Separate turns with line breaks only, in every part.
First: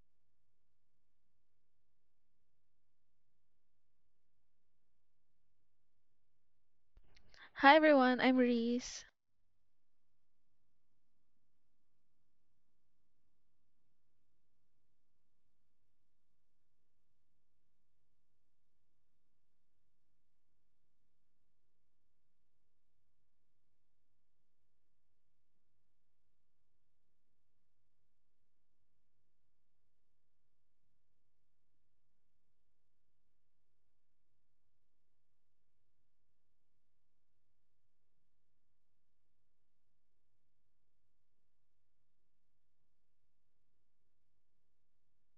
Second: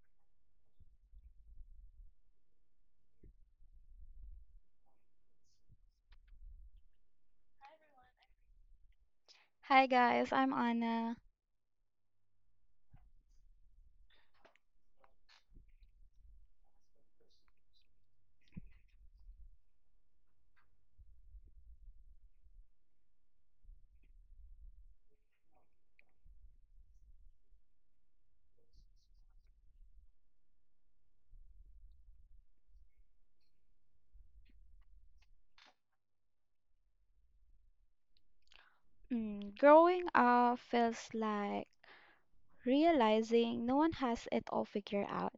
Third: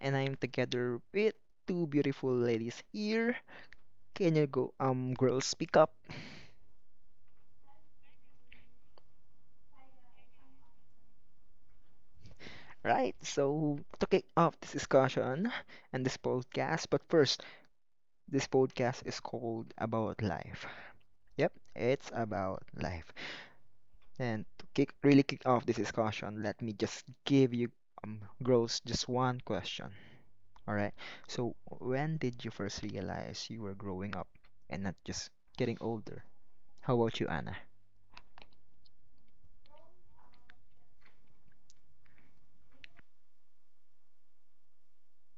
and I'm together with two beautiful ladies here. Can you go, girls, speak up?
Hi everyone, I'm Reese.
Hi guys, I'm Anna.
Right, so to kick off this discussion and this podcast, but first, this podcast is called About Life. Yep, it's about life. And to kick really kick off this discussion, let me just give you Gross just one question. All right. So when did you first realize you were growing up and not just getting older? How about you, Anna?
Growing up feels like realizing no one has it all figured out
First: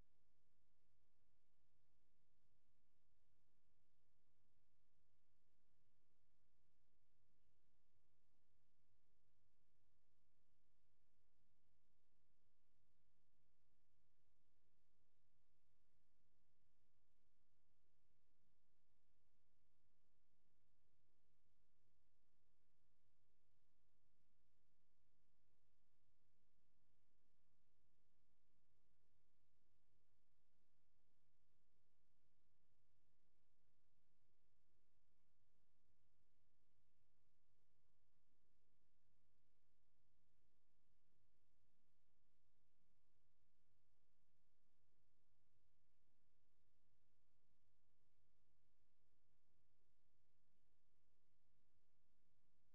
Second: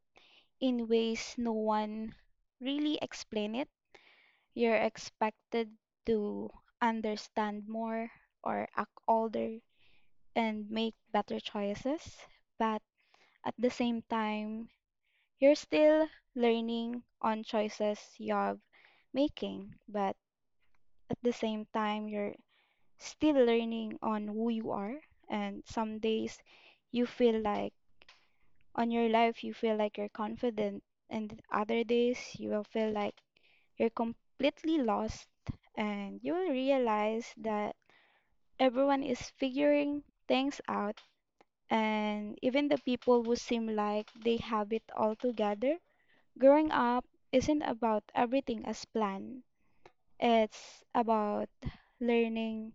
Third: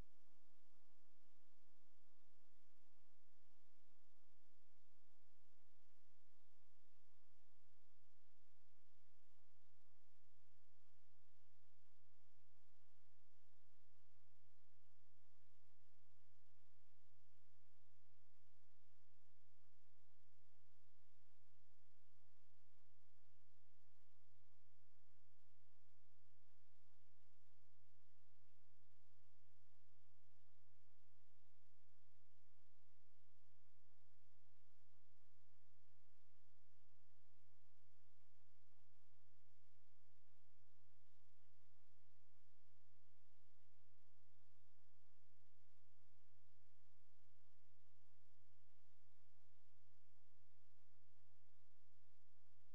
in ways no one really explain it. You're expected to understand more or act older and make better choices, but at the same time, you're still learning on choices you're making, but at the same time, you're still learning on who you are. And some days you feel like on your life, you feel like you're confident, and other days you will feel like you're completely lost, and you will realize that everyone is figuring things out, and even the people who seem like they have it all together. Growing up isn't about everything as planned, it's about learning,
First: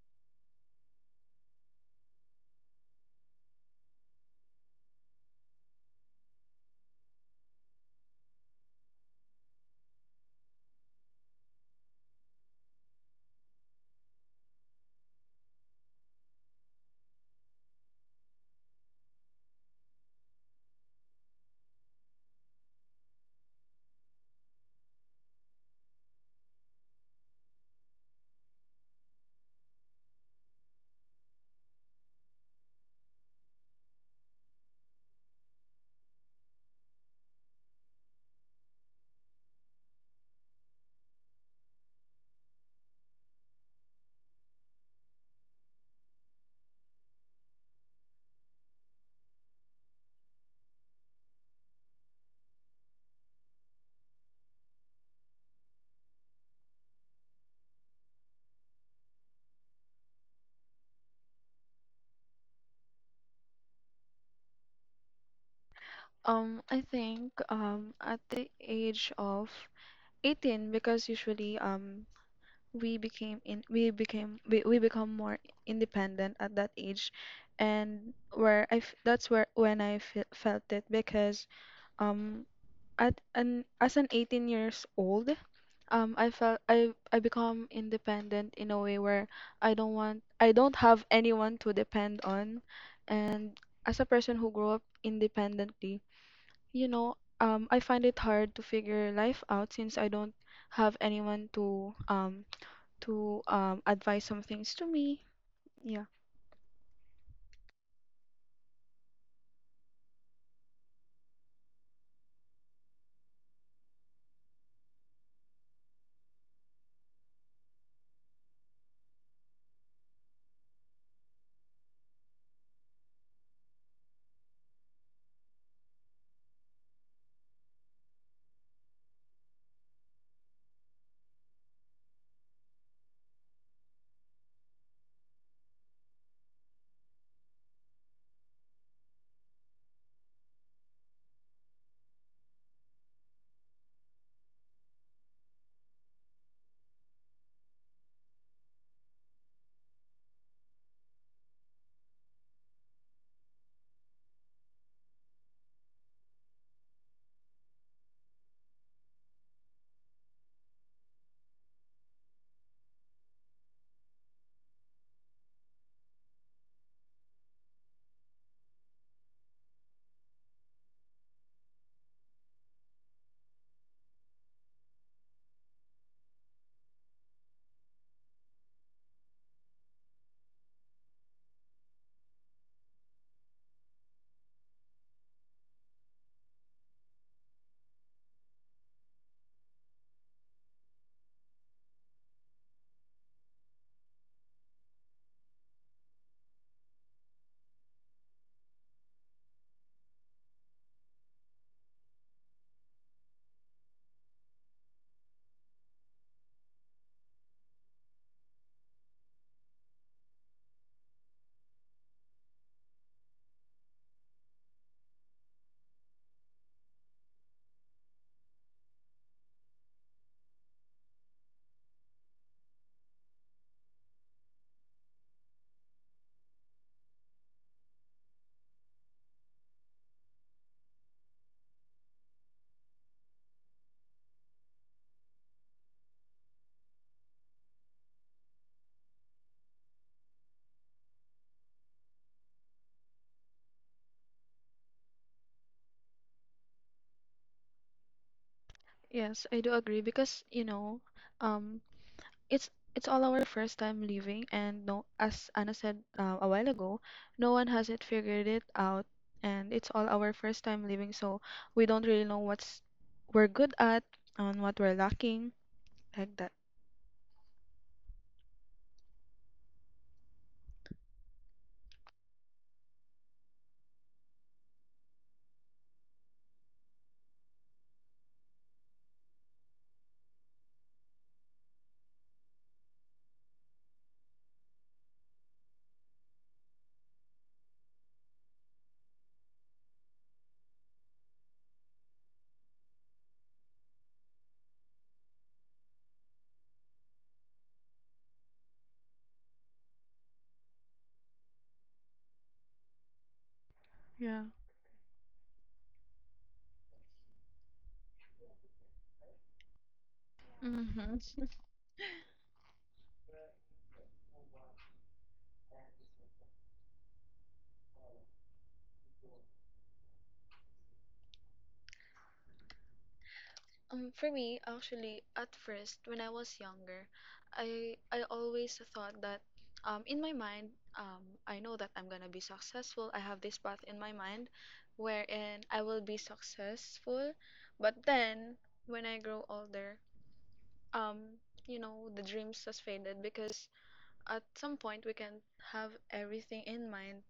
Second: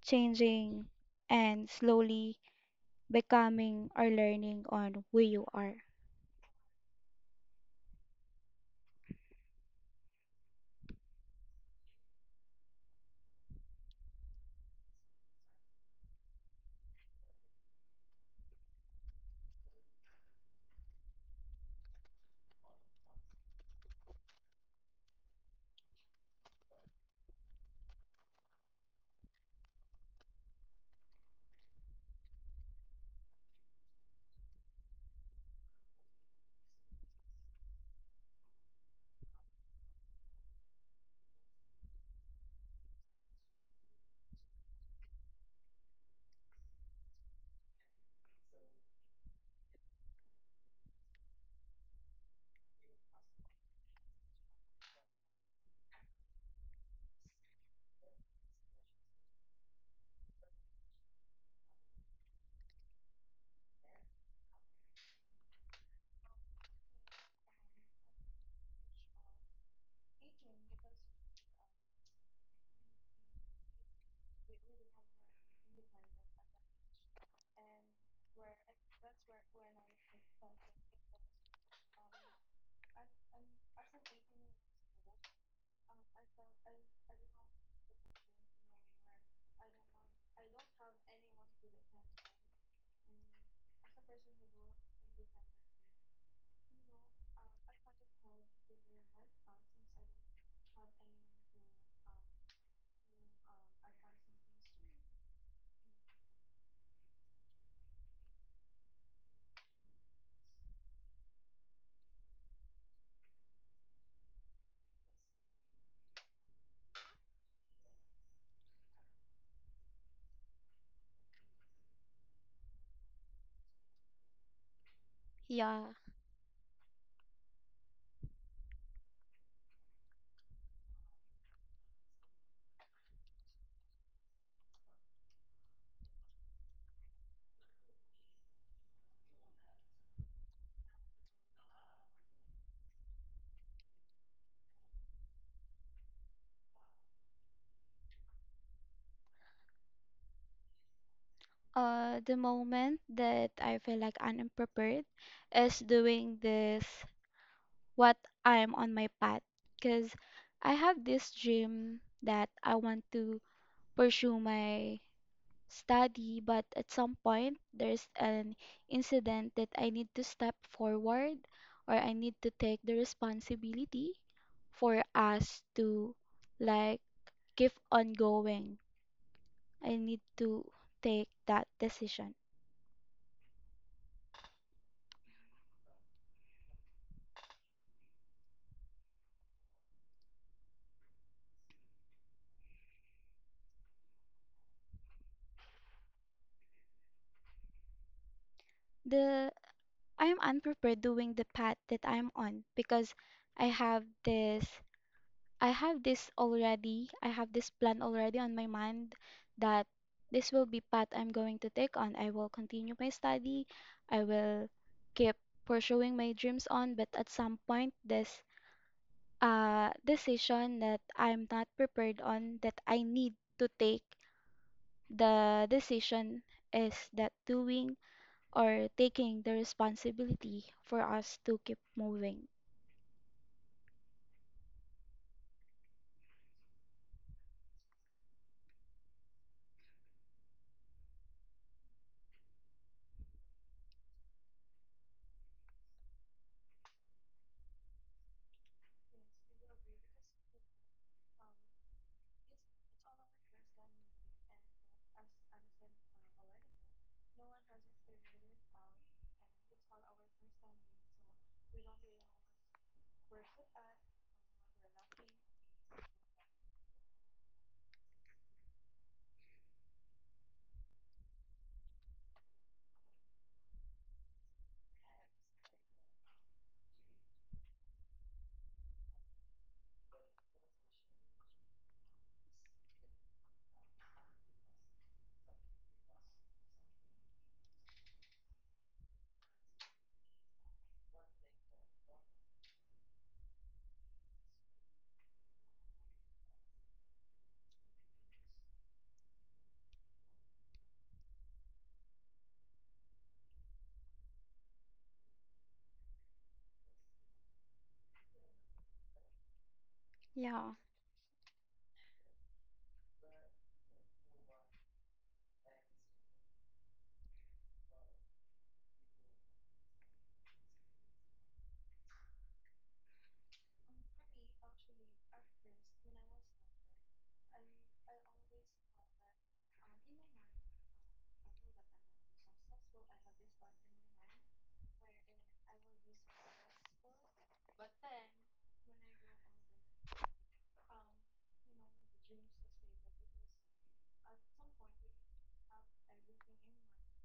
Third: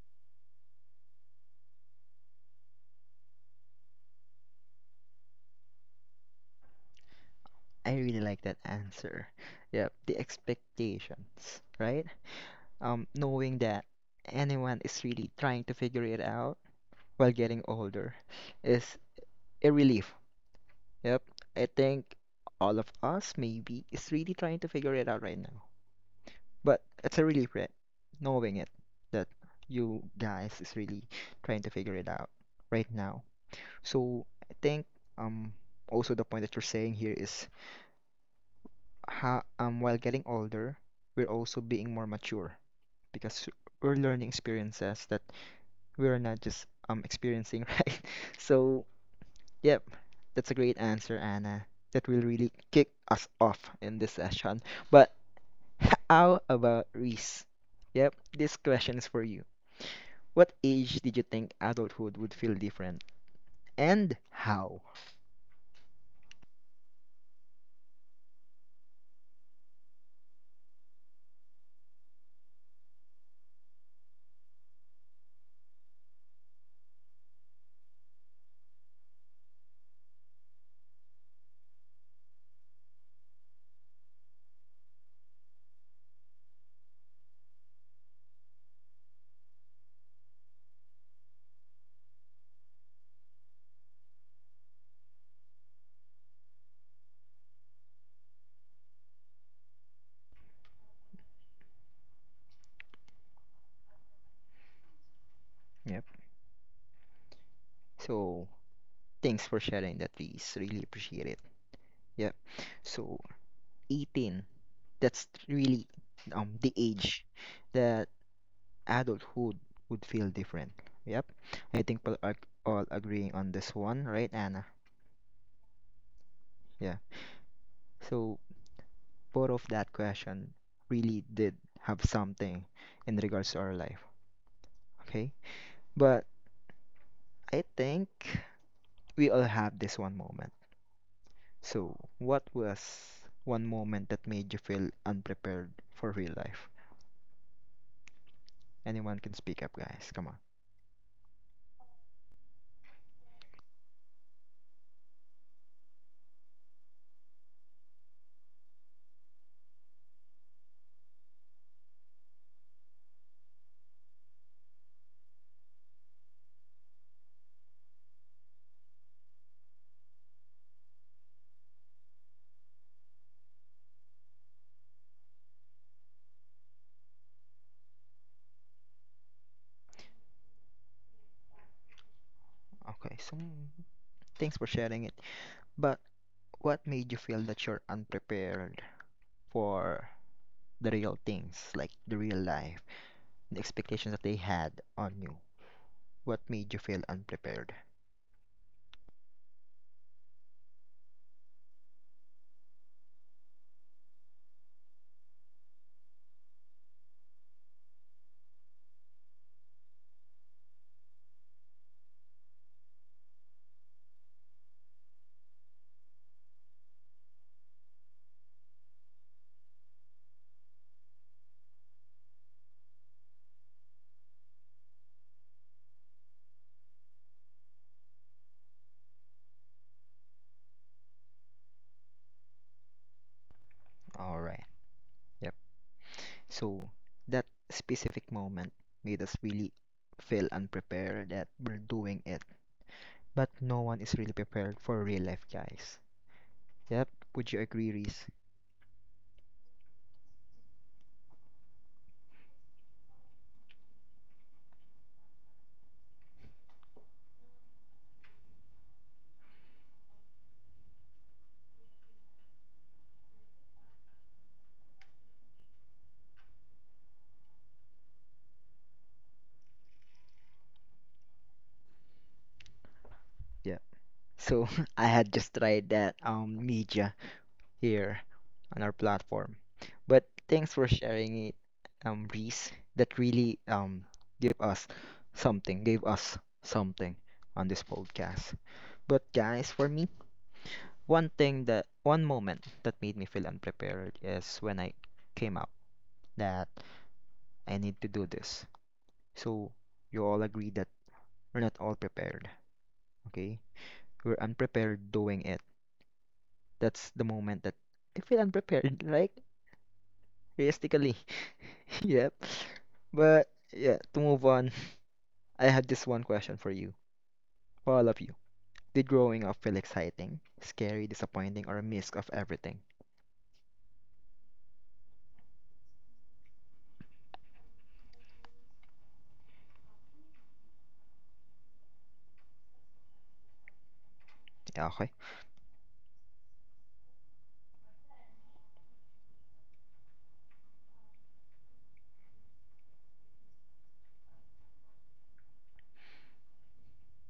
changing, and slowly becoming or learning on who you are.
I really like that answer. Yep, the expectations, right? Knowing that anyone is really trying to figure it out while getting older is a relief. Yep, I think all of us maybe is really trying to figure it out right now. But it's a relief knowing it that you guys is really trying to figure it out right now. So I think um also the point that you're saying here is how while getting older, we're also being more mature because we're learning experiences that we are not just experiencing, right? So yep, that's a great answer, Anna. That will really kick us off in this session. But how about Reese? Yep, this question is for you. What age did you think adulthood would feel different, and how?
I think at the age of 18 because usually we became in we became we become more independent at that age and where I f that's where when I fe felt it because um at an as an 18 years old, I felt I become independent in a way where I don't have anyone to depend on. And as a person who grew up independently, you know, I find it hard to figure life out since I don't have anyone to advise some things to me.
Yep.
Yeah.
So thanks for sharing that, please. Really appreciate it. Yep. So 18, that's really the age that adulthood would feel different. Yep. I think we're all agreeing on this one, right, Anna?
Yeah.
Yeah. So both of that question really did have something in regards to our life. Okay. But I think we all have this one moment. So, what was one moment that made you feel unprepared for real life? Anyone can speak up, guys. Come on.
The moment that I feel like I'm unprepared is doing this, what I'm on my path. Because I have this dream that I want to pursue my study, but at some point, there's an incident that I need to step forward or I need to take the responsibility for us to like keep on going I need to take that decision.
Okay, so thanks for sharing it. But what made you feel that you're unprepared for the real things, like the real life, the expectations that they had on you? What made you feel unprepared?
The I am unprepared doing the path that I am on because I have this I have this already. I have this plan already on my mind that this will be path I'm going to take on. I will continue my study. I will keep pursuing my dreams on, but at some point this decision that I'm not prepared on that I need to take the decision is that doing or taking the responsibility for us to keep moving.
All right. Yep. So, that specific moment made us really feel unprepared that we're doing it, but no one is really prepared for real life, guys. Yep. Would you agree, Reese?
Yes, I do agree because, you know, um it's all our first time leaving, and, no, as Anna said, a while ago, no one has it figured it out And it's all our first time leaving, so we don't really know what's we're good at and what we're lacking, like that.
Yeah. So I had just tried that media here on our platform. But thanks for sharing it, Reese. That really gave us something, gave us something on this podcast. But guys, for me, one moment that made me feel unprepared is when I came up that I need to do this. So you all agree that we're not all prepared, okay? We're
Yeah.
unprepared doing it. That's the moment that I feel unprepared, like
Yeah,
realistically.
Mm-hmm.
Yep. But yeah, to move on, I have this one question for you, for all of you. Did growing up feel exciting, scary, disappointing, or a mix of everything?
For me, actually, at first, when I was younger, I always thought that, in my mind, I know that I'm gonna be successful. I have this path in my mind,
Yeah, okay.
wherein I will be successful. But then, when I grow older, you know, the dreams has faded because at some point we can have everything in mind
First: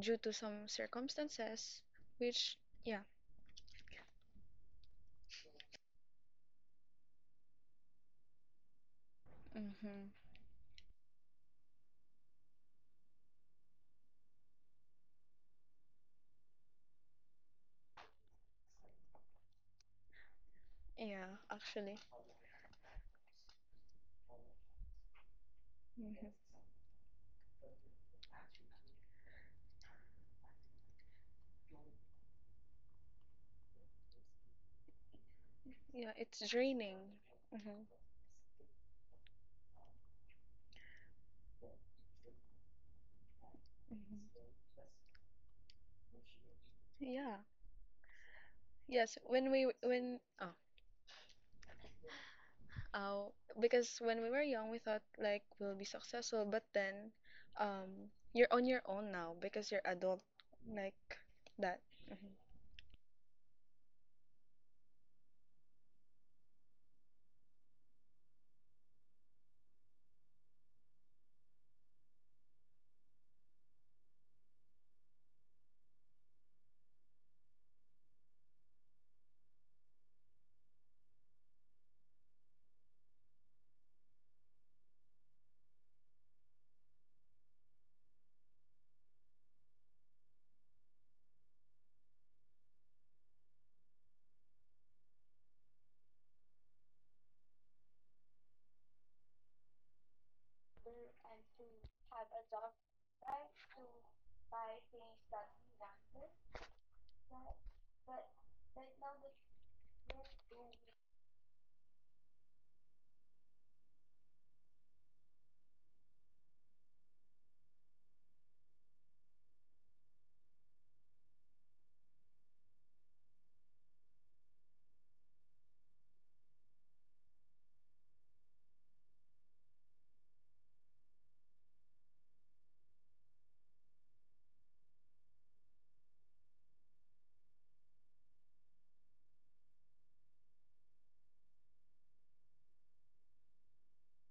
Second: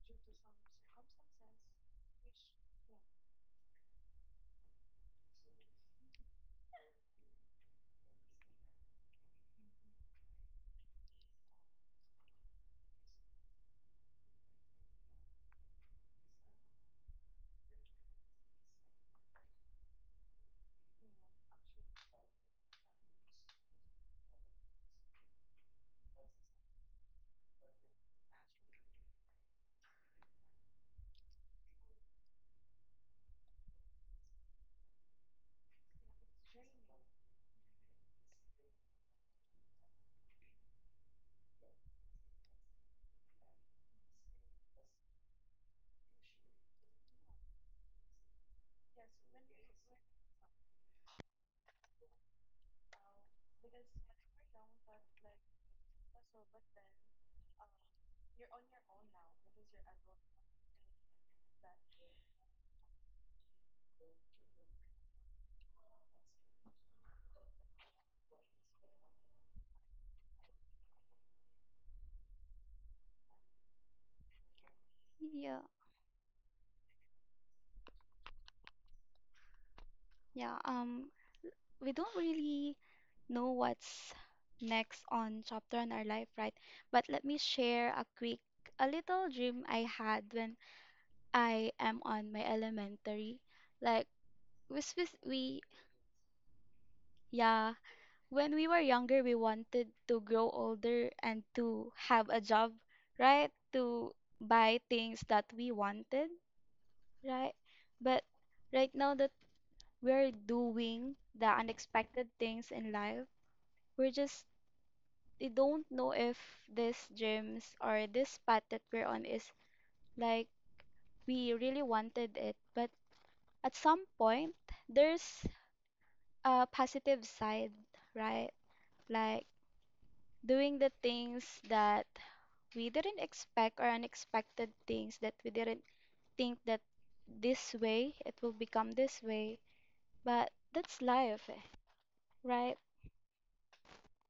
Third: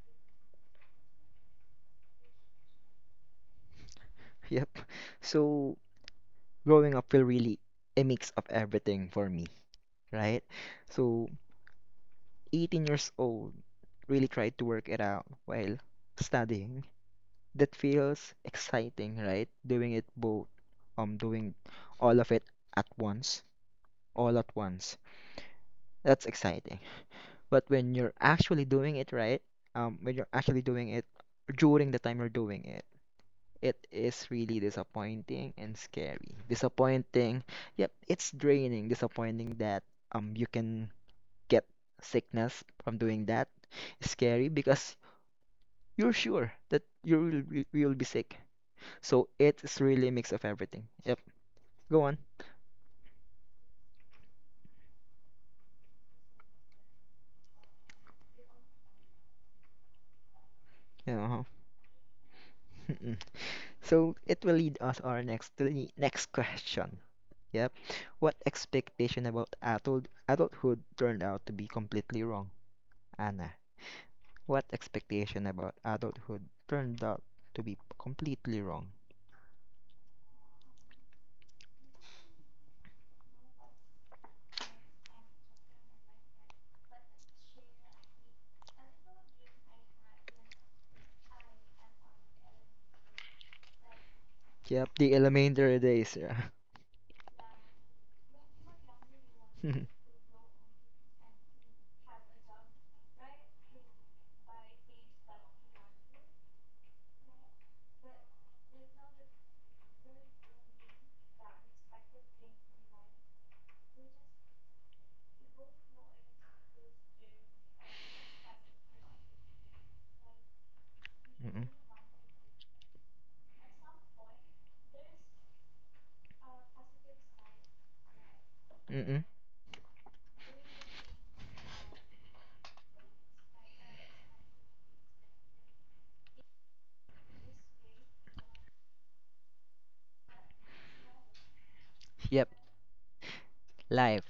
due to some circumstances, which, yeah.
Yep. So growing up feel really a mix of everything for me,
Mm-hmm.
right? So 18 years old, really tried to work it out while studying, that feels exciting, right? Doing it both,
Yeah,
doing
actually.
all of it at once, all at once. That's
Mm-hmm.
exciting. But when you're actually doing it right, when you're actually doing it during the time you're doing it, it is really disappointing and
Yeah,
scary.
it's draining.
Disappointing,
Hmm.
yep, it's draining. Disappointing that you can get sickness from doing that. Scary
Hmm.
because you're sure that you
Yeah.
will be sick.
Yes,
So
when we
it's really a
when
mix of
oh,
everything. Yep. Go on.
Oh, because when we were young we thought like we'll be successful, but then you're on your own now because you're adult, like
Yeah. Uh-huh.
that. Mhm.
Mm-mm. So it will lead us our next to the next question. Yep. What expectation about adulthood turned out to be completely wrong, Anna? What expectation
yeah,
about adulthood turned out to be completely wrong?
yeah. We don't really know what's next on chapter in our life, right? But let me share a quick, a little dream I had when I am on my elementary. Like, we,
Yep. The
spec- we,
elementary days. Yeah.
yeah, when we were younger, we
Mm-mm.
wanted to grow older and to have a job, right? To buy things that we wanted. Right. But right now that we're doing the unexpected things in life, we're just, we don't know if these dreams or this path that we're on is like we really wanted it. But at some point, there's a positive side, right?
Mm-mm.
Like doing the things that we didn't expect or unexpected things that we didn't think that this way it will become this way. But that's life, eh,
Yep.
right?
Life.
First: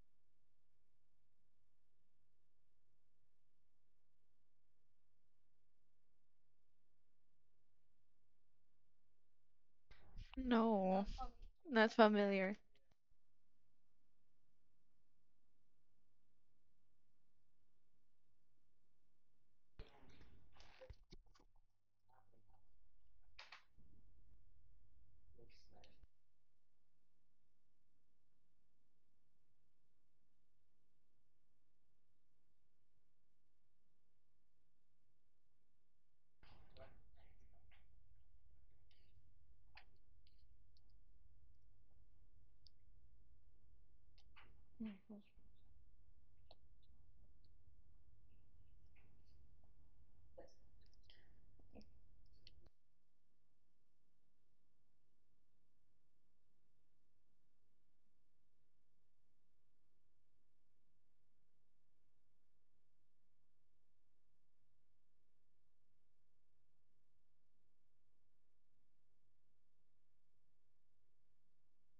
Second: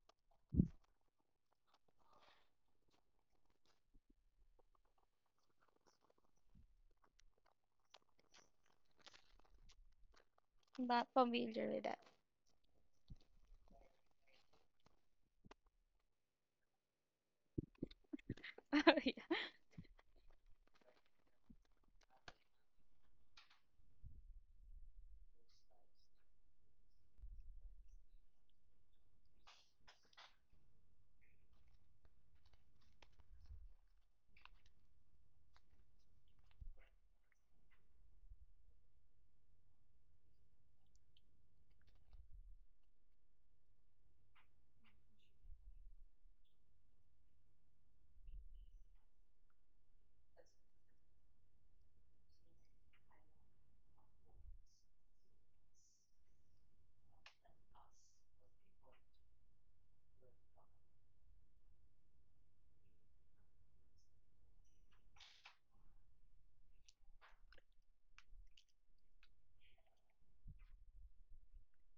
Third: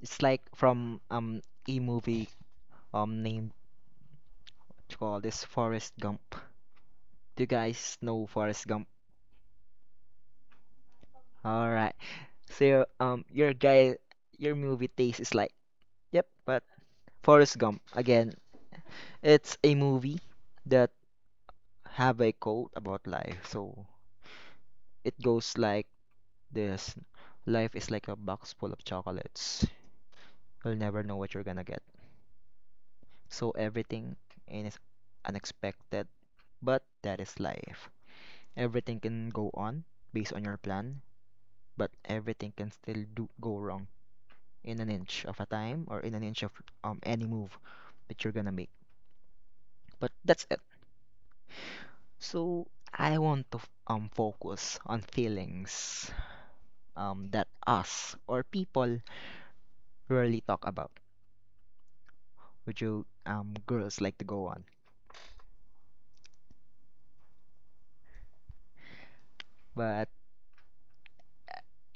It's like from e movie named what you call this Forrest Gump. Do you guys know Forrest Gump?
No,
Not familiar
All
with
not
right.
that.
familiar.
So your guy, your movie taste is like, yep. But Forrest Gump again,
Yeah.
it's a movie that have a quote about life. So it goes like this: life is like a box full of chocolates. You'll never know what you're gonna get. So everything is unexpected, but that is life. Everything can go on based on your plan, but everything can still do go wrong in an
Mm.
inch of a time or in an inch of any move that you're gonna make. But that's it. So I want to focus on feelings that us or people rarely talk about, which you girls like to go on. But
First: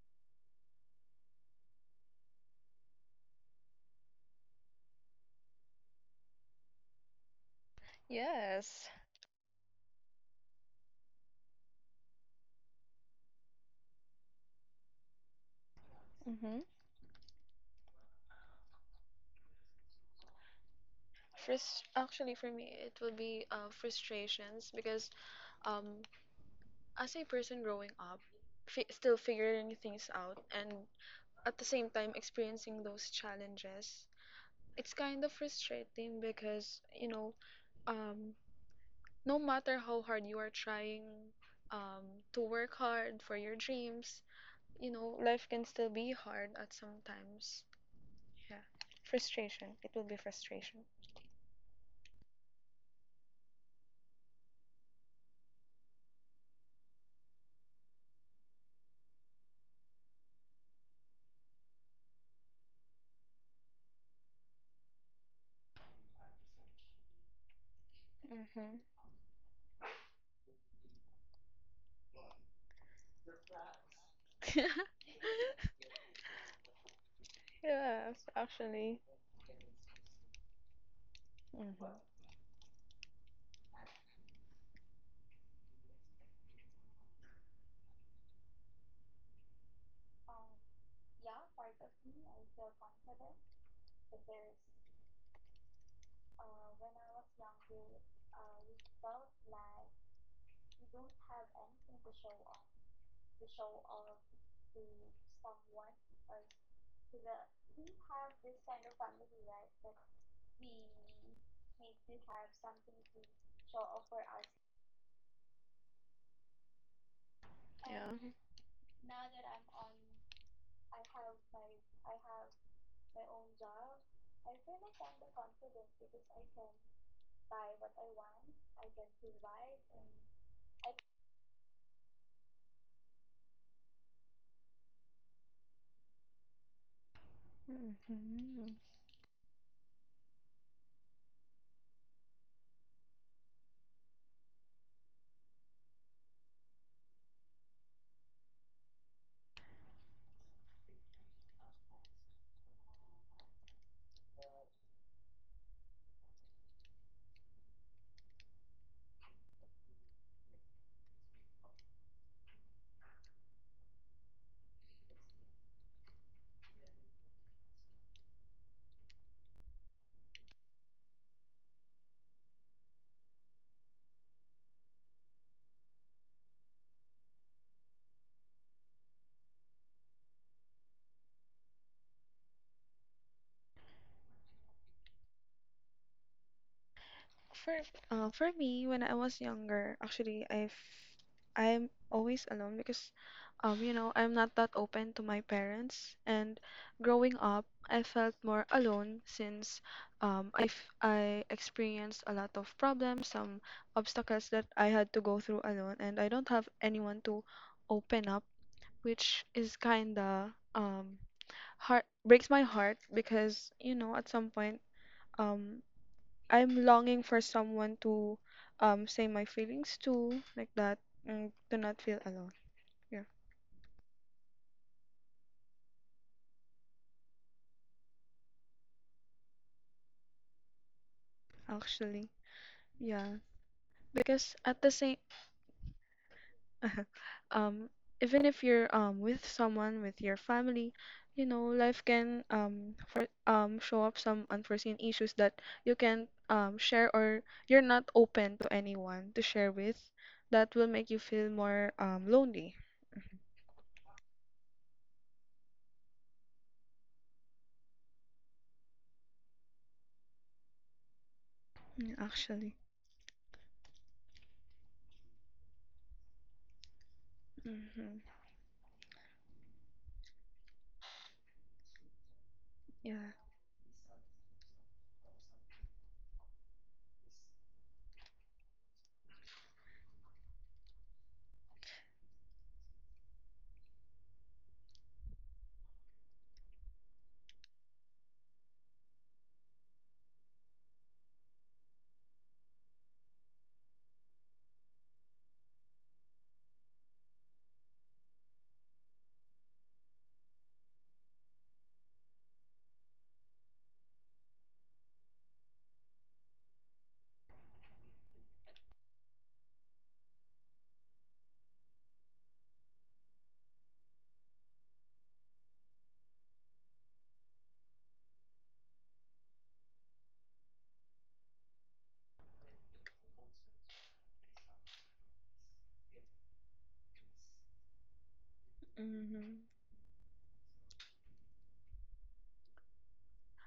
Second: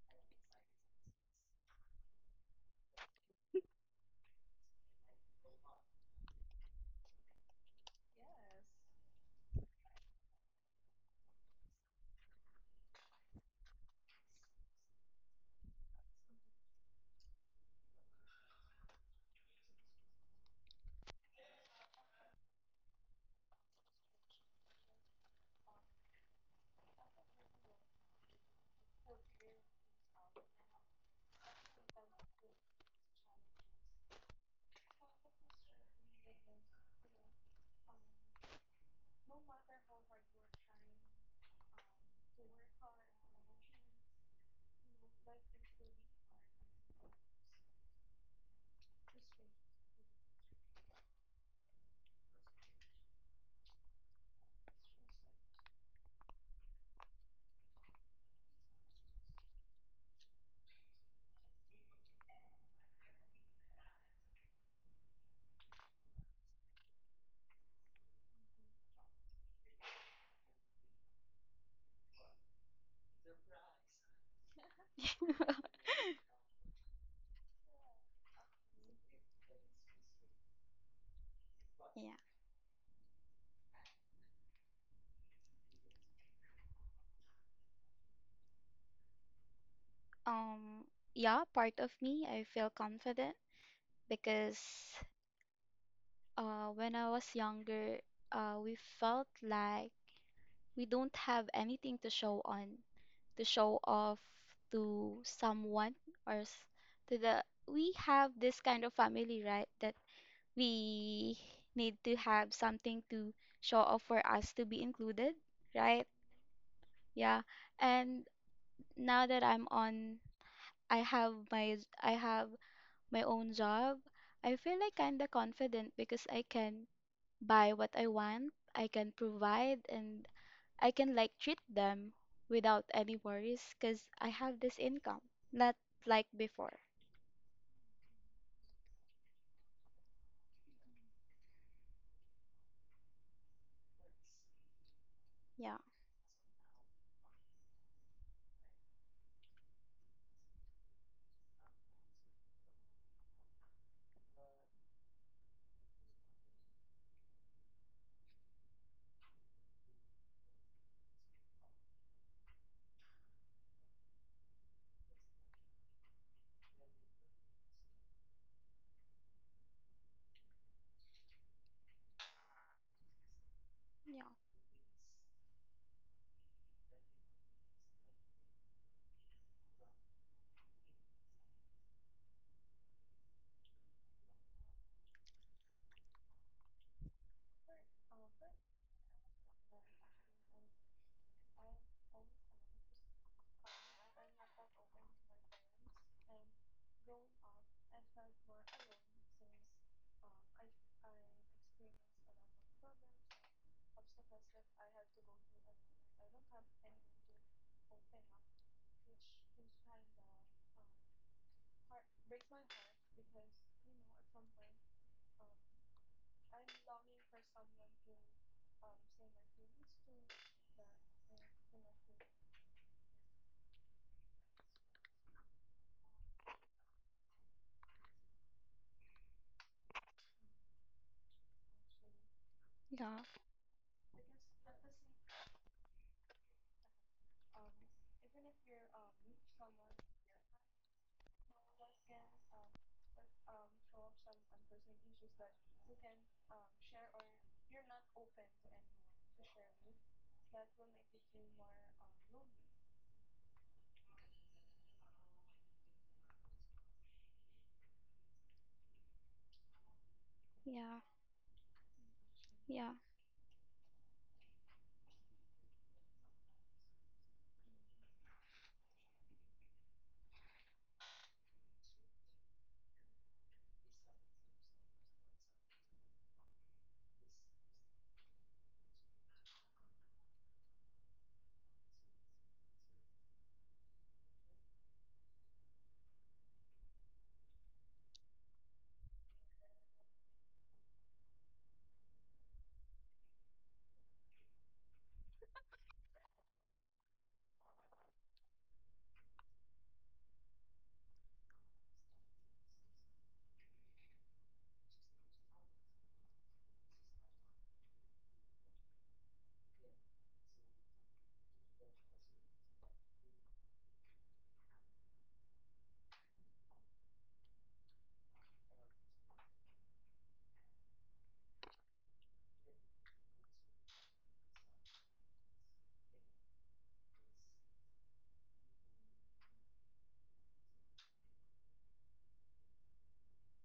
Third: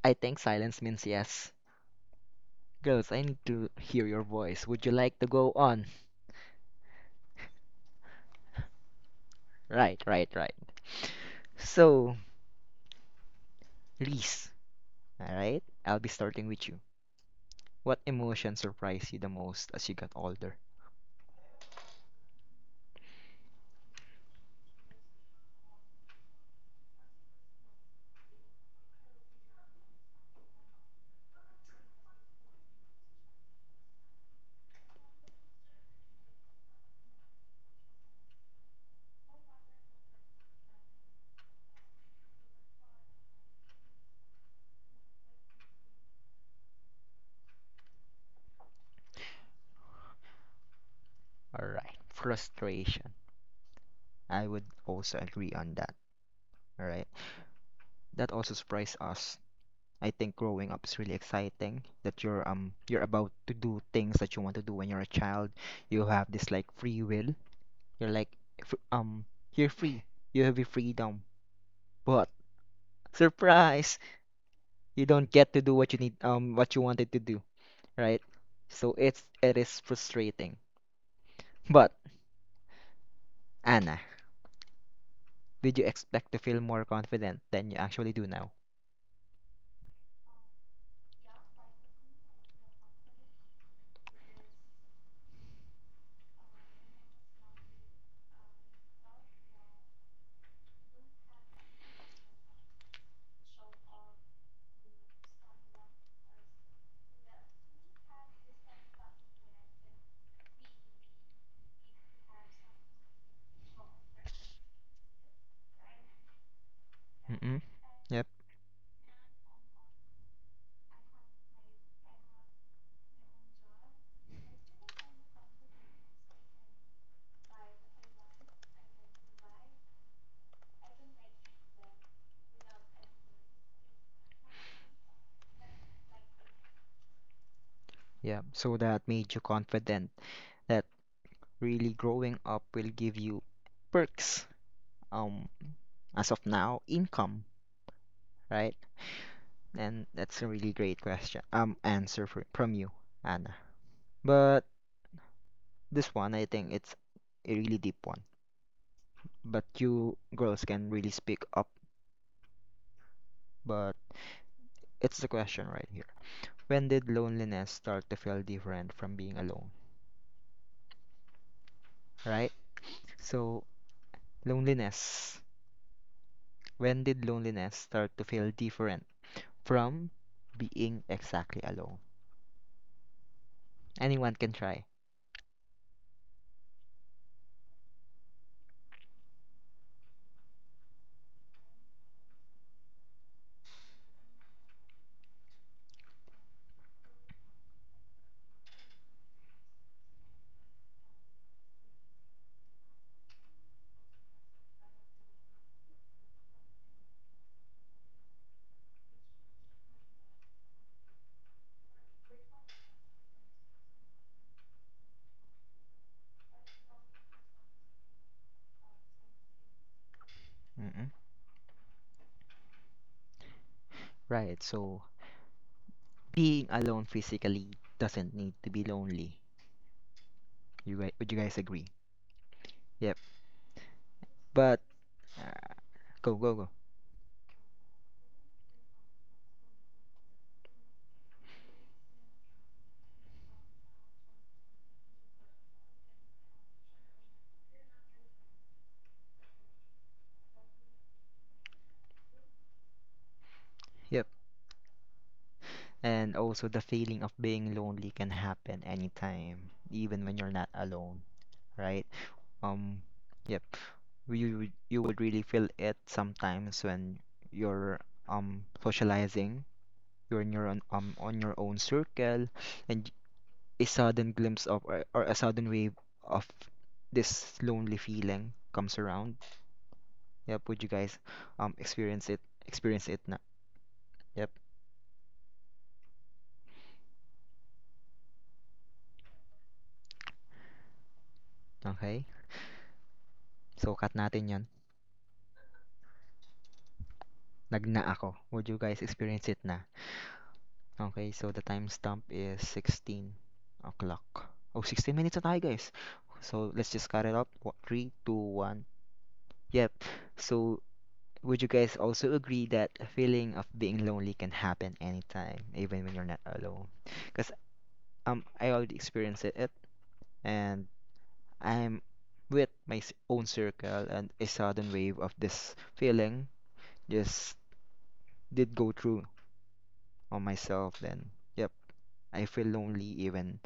I think silence means yes. Girls, I need to hear your voice. Would you like to go on?
Yes.
Right, right, right. So, Reese, all right, I'll be starting
Mm-hmm.
with you. What emotion surprised you the most as you got older?
Frust Actually, for me it will be frustrations because, um as a person growing up, fi still figuring things out and at the same time experiencing those challenges, it's kind of frustrating because, you know, um no matter how hard you are trying um to work hard for your dreams, you know, life can still be hard at sometimes. Yeah. Frustration. It will be frustration.
All right. Frustration. I would also agree on that. All right. That also surprised us. I think growing up is really exciting. That you're about to do things that you want to do when you're a child. You have this like free will. You're like
Mm-hmm.
fr- um you're free. You have your freedom. But surprise, you don't get to do what you need what you wanted to do,
Yeah.
right? So it is frustrating.
Hmm.
But
Yeah.
Anna, did you expect to feel more confident than you actually do now?
Um, yeah, part of me, I feel confident because when I was younger, we felt like we don't have anything to show on, to show off to someone or to the. We have this kind of family, right? That we need to have something to show off for us to be included, right? Yeah.
Mm-mm. Yep.
And
Yeah.
now that I have my own job. I feel like kinda confident because I can buy what I want, I can provide and I can like treat them without any worries because I have this income. Not like before.
Yeah, so that made you confident that really growing up will give you perks. Um,
Yeah.
as of now, income, right? And that's a really great question. Answer from you, Anna. But this one, I think it's a really deep one. But you girls can really speak up. But it's the question right here. When did loneliness start to feel different from being alone, right? So,
Yeah.
loneliness. When did loneliness start to feel different from being exactly alone? Anyone can try.
For for me, when I was younger, actually, I'm always alone because, you know, I'm not that open to my parents. And growing up, I felt more alone since, um, I f I experienced a lot of problems, some obstacles that I had to go through alone, and I don't have anyone to open up, which is kinda heart breaks my heart because, you know, at some point, um. I'm longing for someone to say my feelings to, like that,
Mm-mm.
and to not feel alone. Yeah,
Right? So being alone physically doesn't need to be lonely. You guys, would you guys agree?
actually,
Yep.
yeah,
Yeah.
because
But
at the same,
uh, go.
um, even if you're with someone, with your family, you know, life can for show up some unforeseen issues that you can share, or you're not open to anyone to share with. That will make you feel more lonely.
Yep. And also the feeling of being lonely can happen anytime, even when you're not
Yeah.
alone, right?
Mm. Actually.
Yeah.
Um, yep. You would really feel it sometimes when you're
Mm-hmm.
socializing. You're in your own, on your own circle, and
Yeah.
a sudden glimpse of or a sudden wave of this lonely feeling comes around. Yep, would you guys um experience it experience it na? Yep. Okay. So cut natin 'yon. Nagna ako. Would you guys experience it na? Okay, so the timestamp is 16 o'clock. Oh, 16 minutes na tayo, guys. So let's just cut it up. Three, two, one. Yep. So would you guys also agree that a feeling of being lonely can happen anytime, even when you're not alone? Because I already experienced it and I'm with my own circle, and a sudden wave of this feeling just did go through
Mm-hmm.
on myself. Then yep, I feel lonely even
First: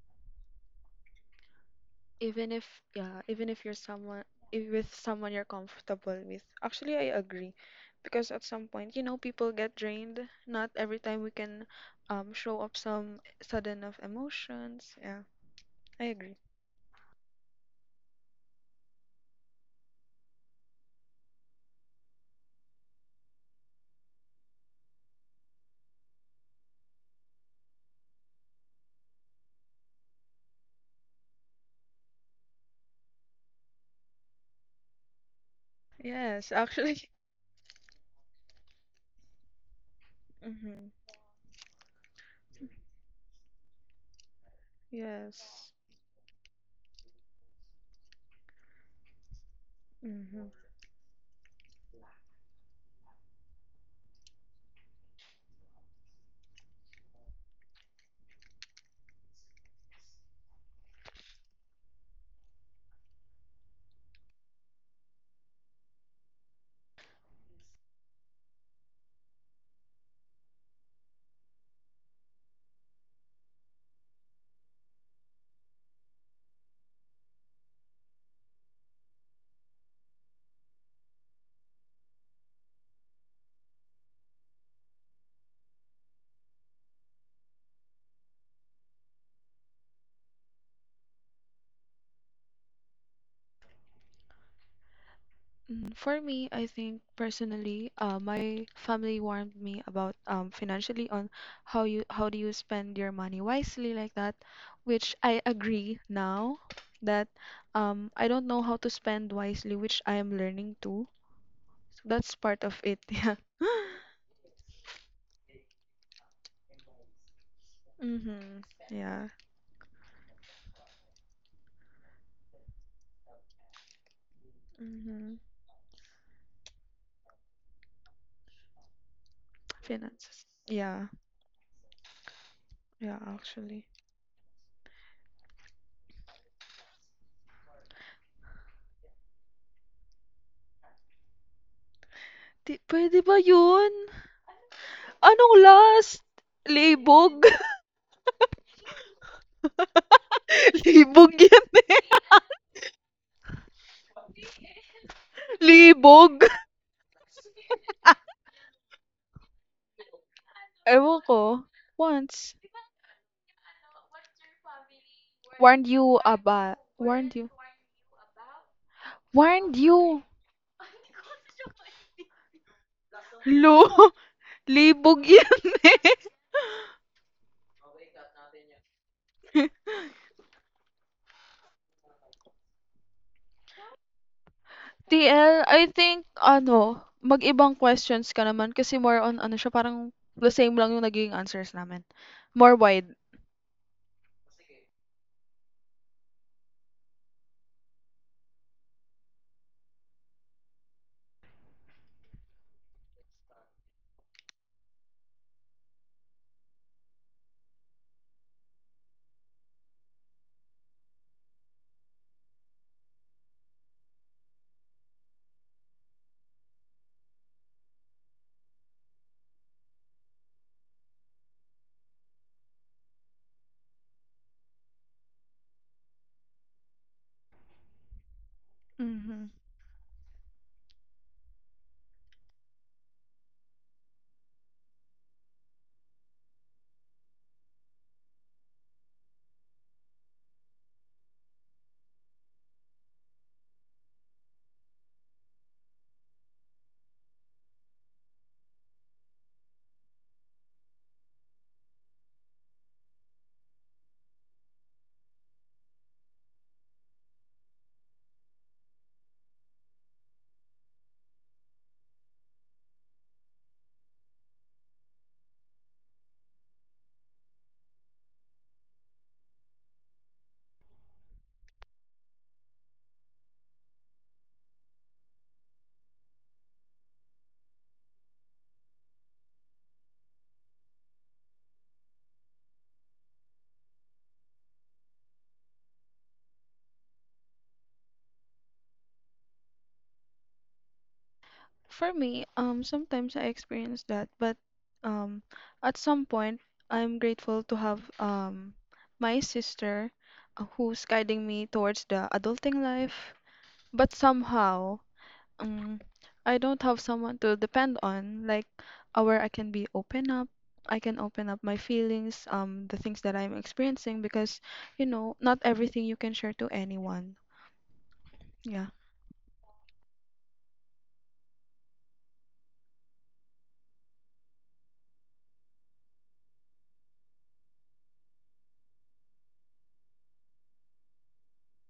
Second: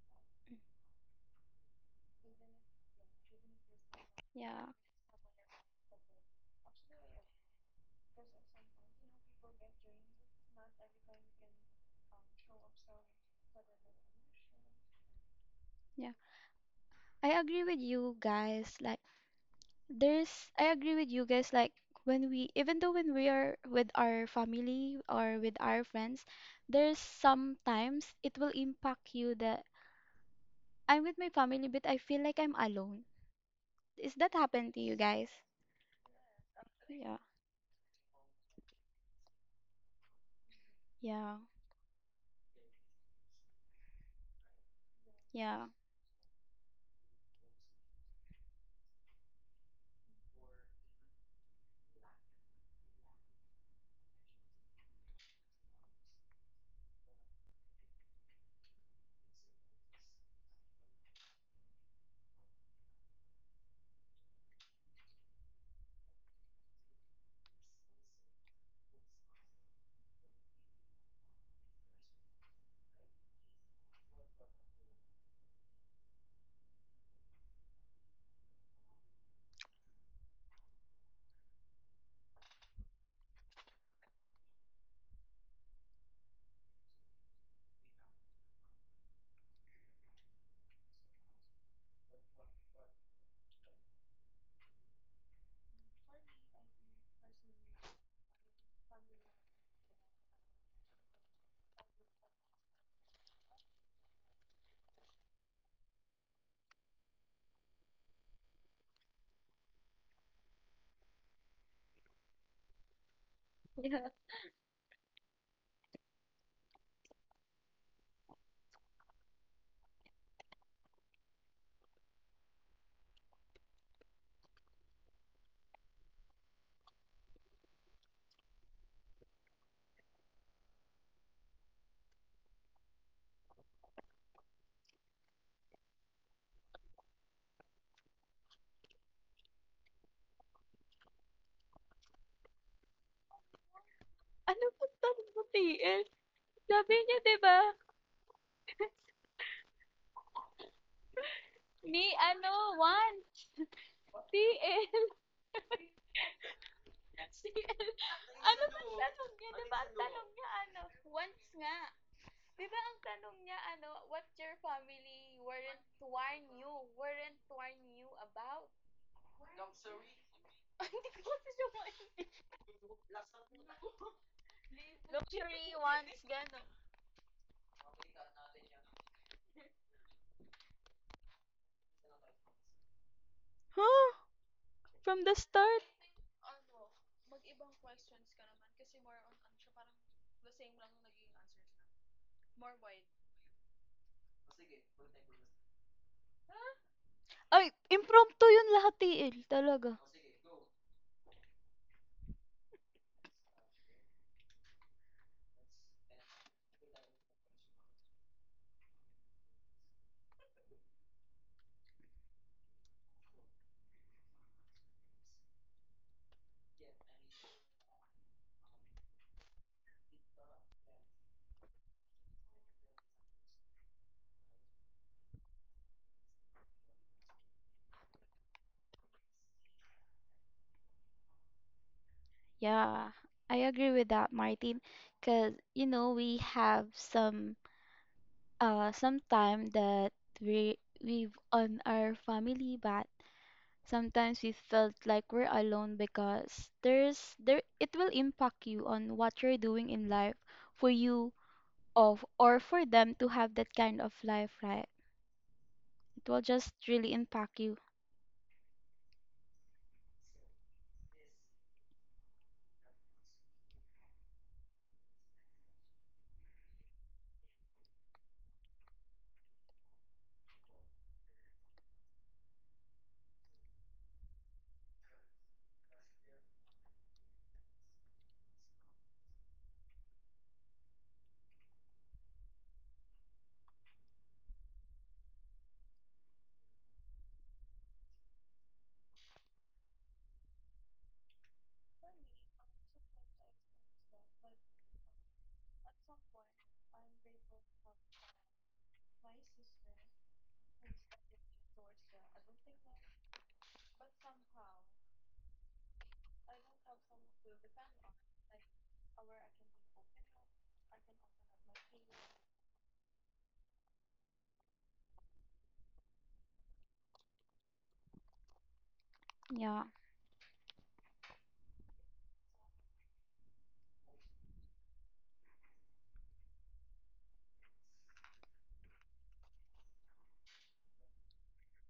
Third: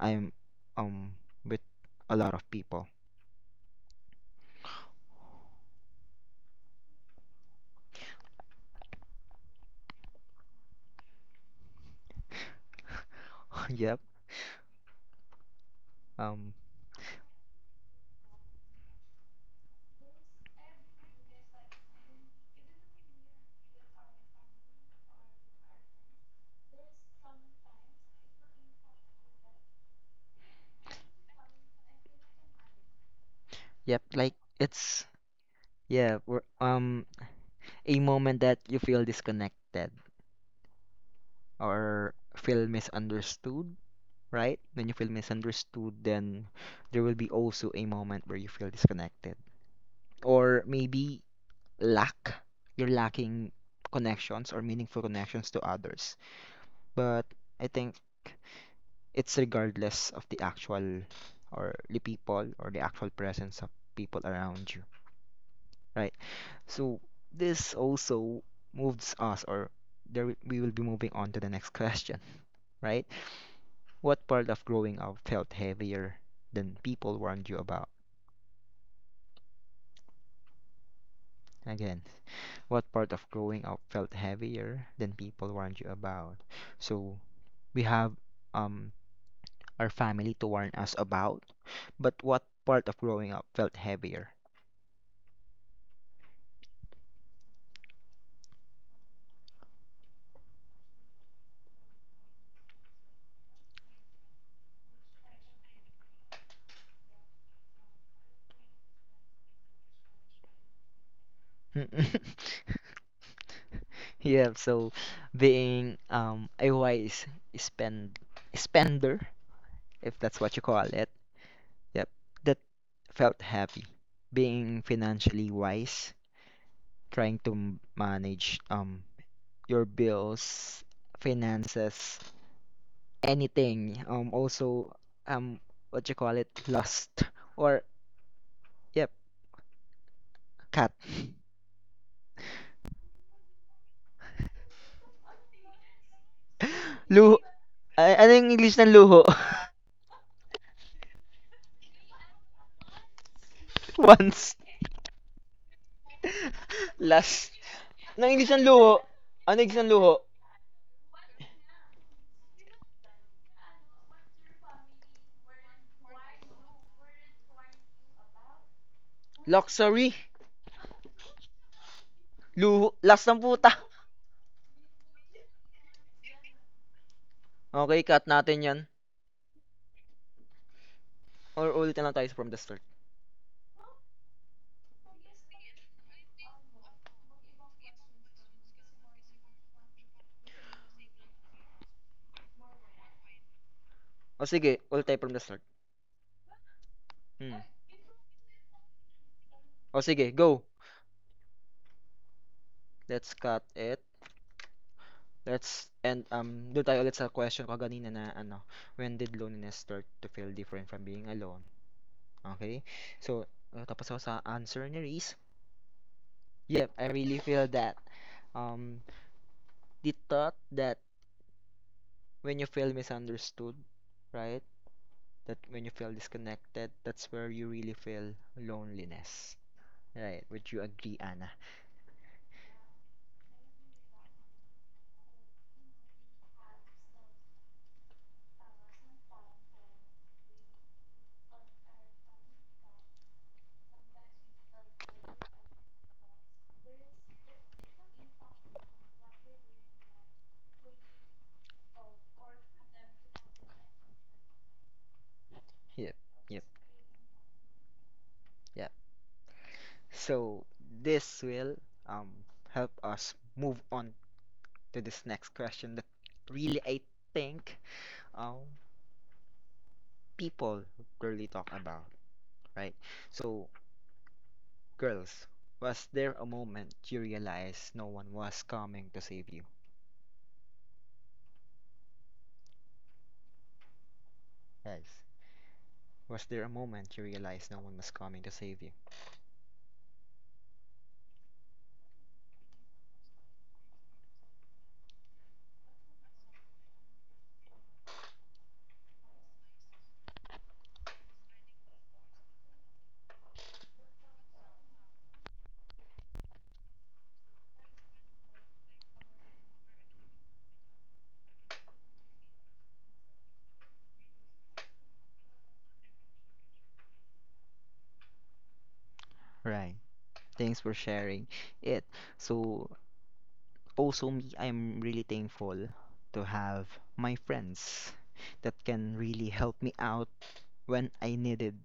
I'm um with a lot of
Even if,
people.
yeah, even if you're someone,
Yeah.
if with someone you're comfortable with, actually, I agree, because at some point, you know, people get drained. Not every time we can show up some sudden of
Yep.
emotions. Yeah, I
Yeah.
agree.
um
I agree with you guys. Like there's I agree with you guys like when we even though when we are with our family or with our friends there's sometimes it will impact you that I'm with my family but I feel like I'm alone.
yep,
Is that
like
happen to you
it's,
guys?
yeah, we're,
Yes,
um,
actually.
Yeah.
a moment that you feel disconnected
Mm-hmm.
Yeah.
or feel misunderstood, right? When you feel
Yeah.
Yes.
misunderstood, then there will be also a moment where you feel disconnected.
Mm-hmm.
Or maybe lack. You're lacking connections or meaningful connections to others. But I think it's regardless of the people or the actual presence of people around you, right? So this also moves us or there we will be moving on to the next question, right? What part of growing up felt heavier than people warned you about? Again, what part of growing up felt heavier than people warned you about? So we have um our family to warn us about, but what part of growing up felt heavier?
Mm. For me, I think personally, my family warned me about, financially, on how do you spend your money wisely, like that, which I agree now that, I don't know how to spend wisely, which I am learning too. So that's part of it. Yeah.
Yeah, so being a wise spend
Mm-hmm.
spender,
Yeah.
if that's what you call it, yep, that felt heavy. Being
Mm-hmm.
financially wise, trying to manage your
Finances.
bills,
Yeah.
finances,
Yeah, actually.
anything. Also, um, what you call it? Lust. Or, yep, cat.
Di, pwede ba yun? Anong last?
Luho.
Libog?
Ay, ano yung English ng luho?
Libog yan.
Once.
Libog.
Lust. Ano yung English ng luho? Ano yung English ng luho?
Ewan ko. Once. Warned you about. Warned you. Warned
Luxury.
you.
Luho. Lust ng puta.
Lo. Libog yan eh.
Okay, cut natin yan. Or ulitin lang tayo from the start.
Huh? From the
TL,
start?
I think, ano, mag-ibang questions ka naman kasi more on, ano siya, parang the same lang yung naging answers namin. More wide.
O sige, ulit tayo from the start. Hmm.
Ay, impromptu yun lahat, TL. Talaga.
O sige, go. Let's cut it. Let's and do tayo ulit sa question ko kanina na ano, when did loneliness start to feel different from being alone? Okay. So, tapos ako sa answer ni Reese. Yep, I really feel that. Um, the thought that when you feel misunderstood, right? That when you feel disconnected, that's where you really feel loneliness. Right? Would you agree, Anna?
Yeah, I agree with that, Martin. Because, you know, we have some sometime that we we've on our family but sometimes we felt like we're alone because there it will impact you on what you're doing in life for you of or for them to have that kind of life, right,
Yep,
it will
yep,
just really impact you.
yep. So, this will um help us move on to this next question that really I think um people rarely talk about, right? So, girls, was there a moment you realized no one was coming to save you? Yes. Was there a moment you realized no one was coming to save you?
For me, sometimes I experience that, but, um, at some point, I'm grateful to have, my sister, who's guiding me towards the adulting life. But somehow, um, I don't have someone to depend on, like, where I can be open up. I can open up my feelings, the things that I'm experiencing, because, you know, not everything you can share to anyone. Yeah.
Yeah.
Right. Thanks for sharing it. So, also me, I'm really thankful to have my friends that can really help me out when I needed,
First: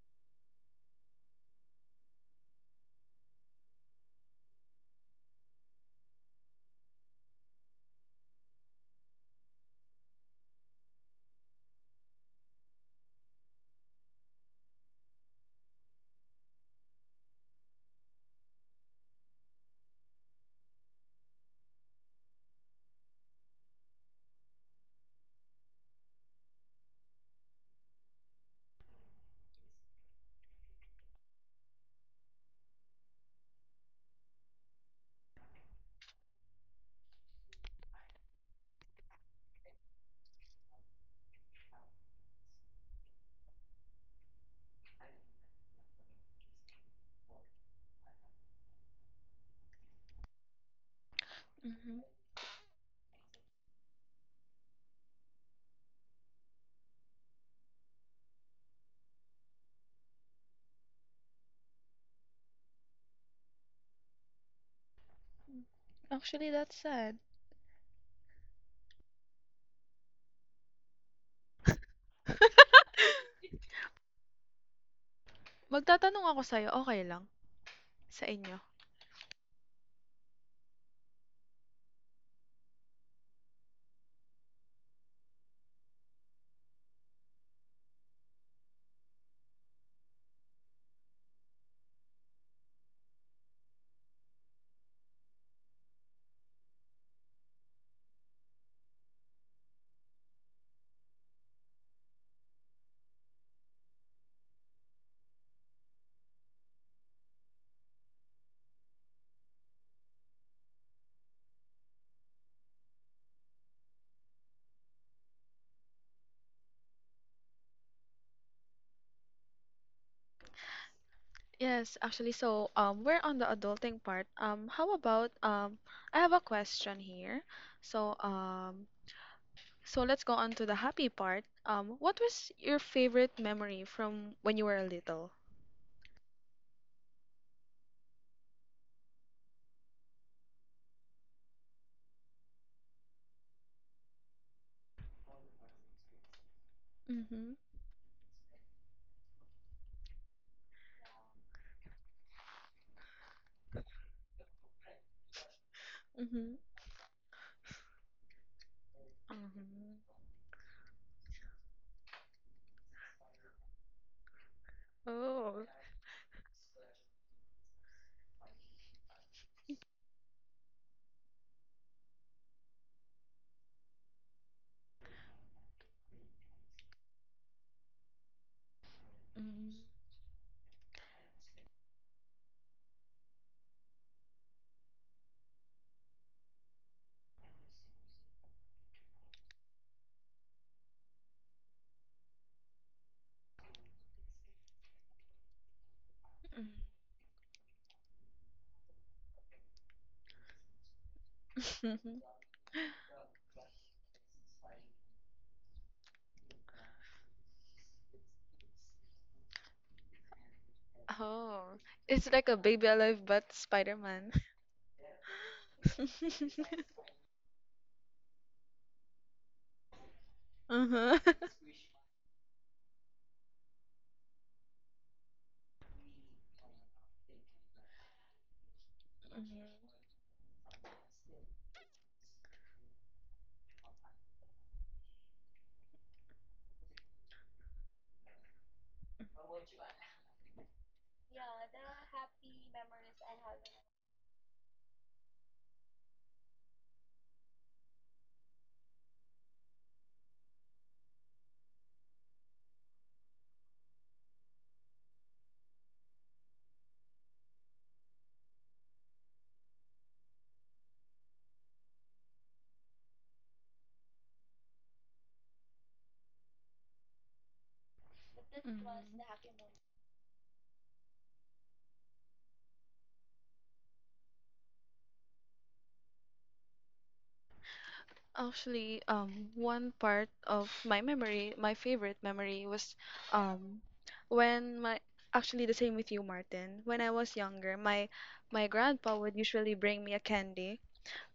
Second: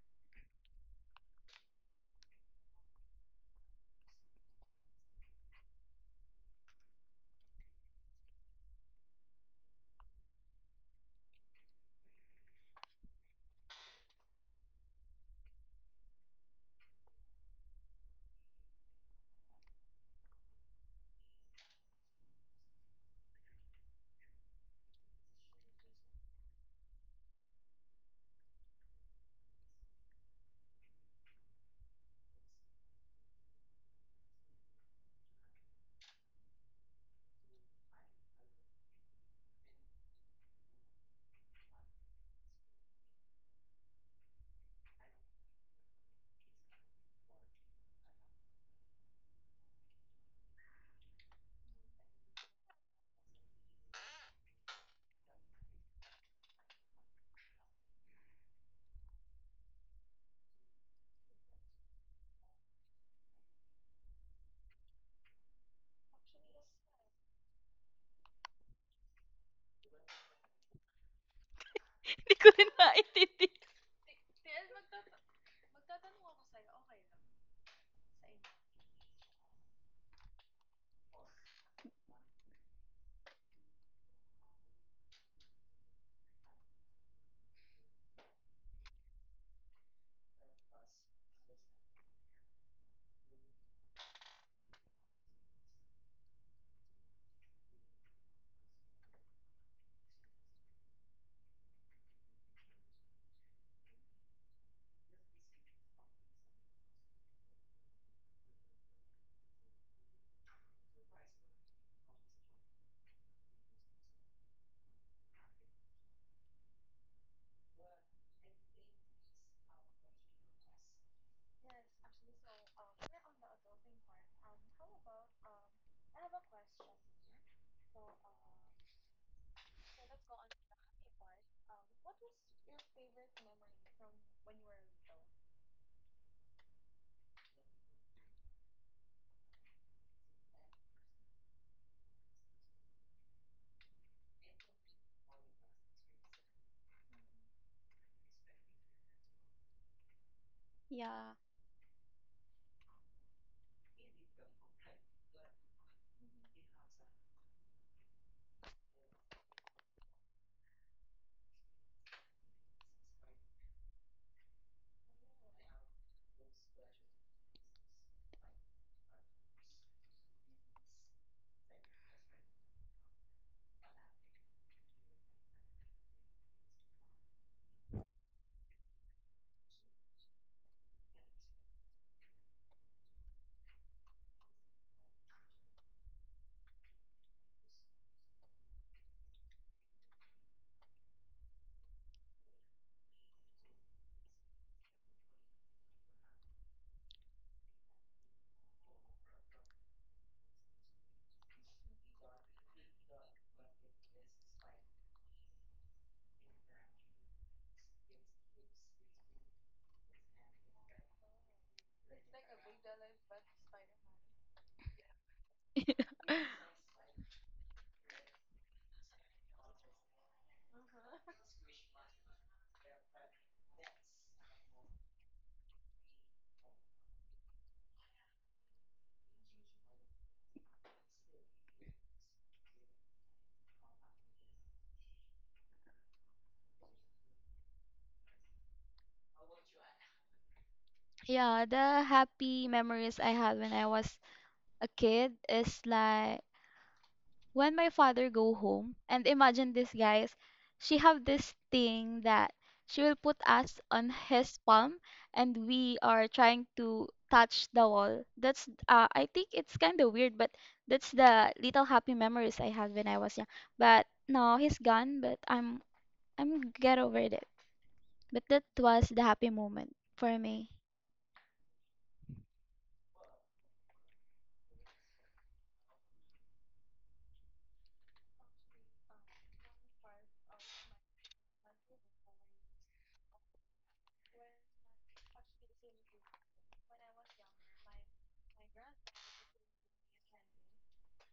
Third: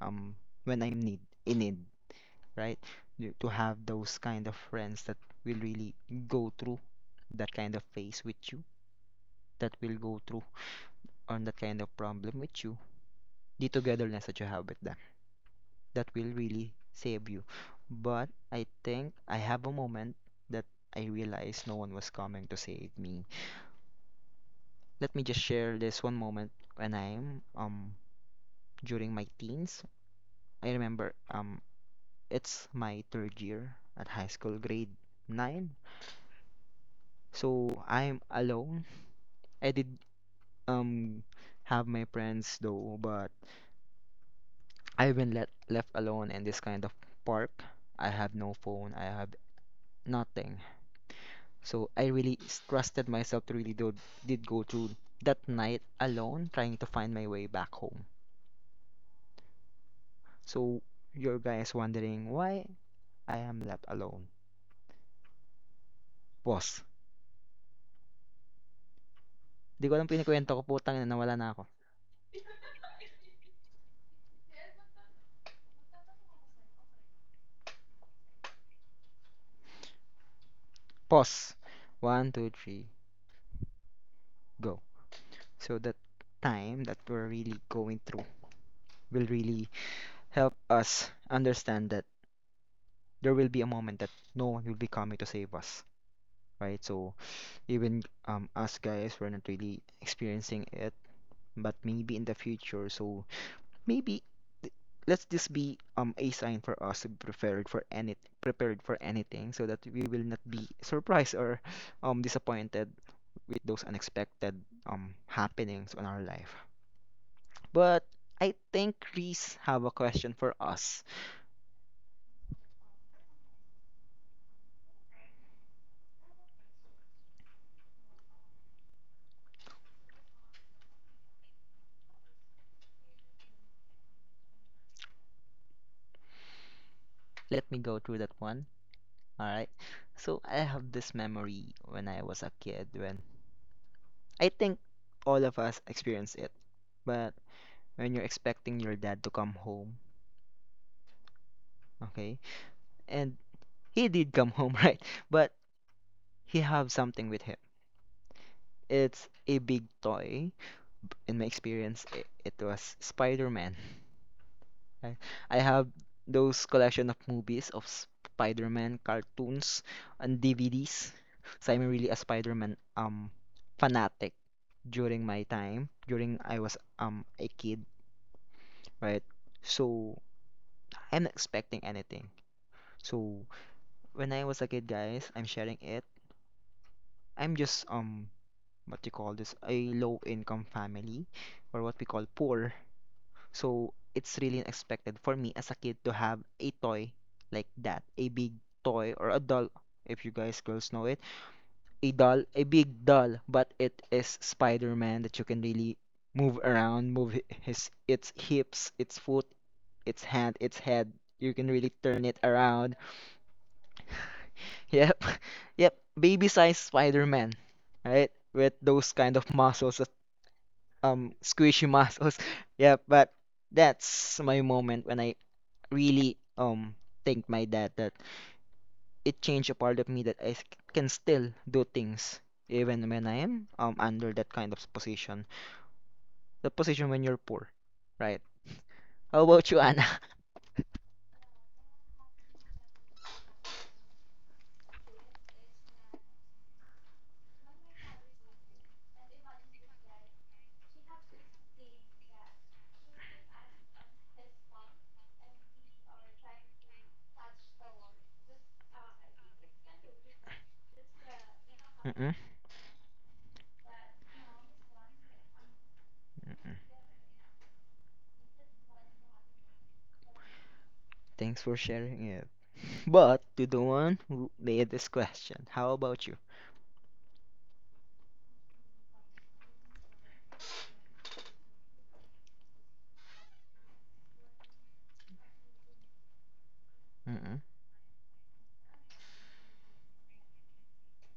um, when I'm need in need, right? To have those kind of friends that will really go through that kind of phase with you, that will go through on that kind of problem with you, the togetherness that you have with them, that will really save you. But I think I have a moment that I realized no one was coming to save me. Let me just share this one moment when I'm during my teens. I remember it's my third year at high school, grade nine. So I'm alone. I did um have my friends though, but I've been let left alone in this kind of park. I have no phone. I have nothing. So
Mhm.
I really trusted myself to really do did go through that night alone trying to find my way back home. So your guys wondering why I am left alone.
Actually, that's
Pause.
sad.
Di ko alam pinikwento ko putang ina nawala na ako.
Hindi ko rin maintindihan.
Magtatanong ako sa'yo, okay lang? Sa inyo?
Pause. One, two, three, go. So that time that we're really going through will really help us understand that there will be a moment that no one will be coming to save us. Right? So even us guys, we're not really experiencing it, but maybe in the future. So maybe let's just be a sign for us to be prepared for anything, so that we will not be surprised or disappointed with those unexpected happenings on our life. But I think Reese have a question for us.
Yes, actually, so, we're on the adulting part. How about I have a question here. So um, so let's go on to the happy part. What was your favorite memory from when you were little?
Let me go through that one. All right. So I have this memory when I was a kid when I think all of us experience it. But
Mm-hmm.
when you're expecting your dad to come home,
Yeah.
okay? And he did come home, right? But
Mm-hmm.
he have something with him. It's a big
Mm-hmm.
toy. In my experience, it was Spider-Man. I, I
Oh.
have those collection of movies of Spider-Man cartoons and DVDs. So I'm really a Spider-Man fanatic during my time, during I was a kid, right?
Mm-hmm.
So I'm not expecting anything. So when I was a kid, guys, I'm sharing it. I'm just what you call this a low income family or what we call poor. So it's really unexpected for me as a kid to have a toy like that, a big toy or a doll. If you guys girls know it, a doll, a big doll, but it is Spider-Man that you can really move around, move his its hips, its foot, its hand, its head. You can
Oh.
really turn
It's
it
like a baby
around.
alive but Spider-Man.
Yep. Yep. Baby sized Spider-Man, right? With those kind of muscles, that-
Uh-huh.
squishy muscles. Yep. But that's my moment when I really thank my dad that it
Mhm.
changed a part of me that can still do things even when I am under that kind of position. The position when you're poor, right? How about you, Anna?
Yeah, the happy memories I had when I was a kid is like when my father go home and imagine this guys, she have this thing that she will put us on his palm and we are trying to touch the wall. That's I think it's kind of weird, but that's the little happy
Mm-mm.
memories I had when I was young, but no he's gone but I'm
Mm-mm.
get over it, but that
Mm.
was the happy moment for me.
Thanks for sharing it. But to the one who made this question, how about you?
Actually, one part of my memory, my favorite memory was, um, when my actually the same with you, Martin. When I was
Mm-mm.
younger, my grandpa would usually bring me a candy.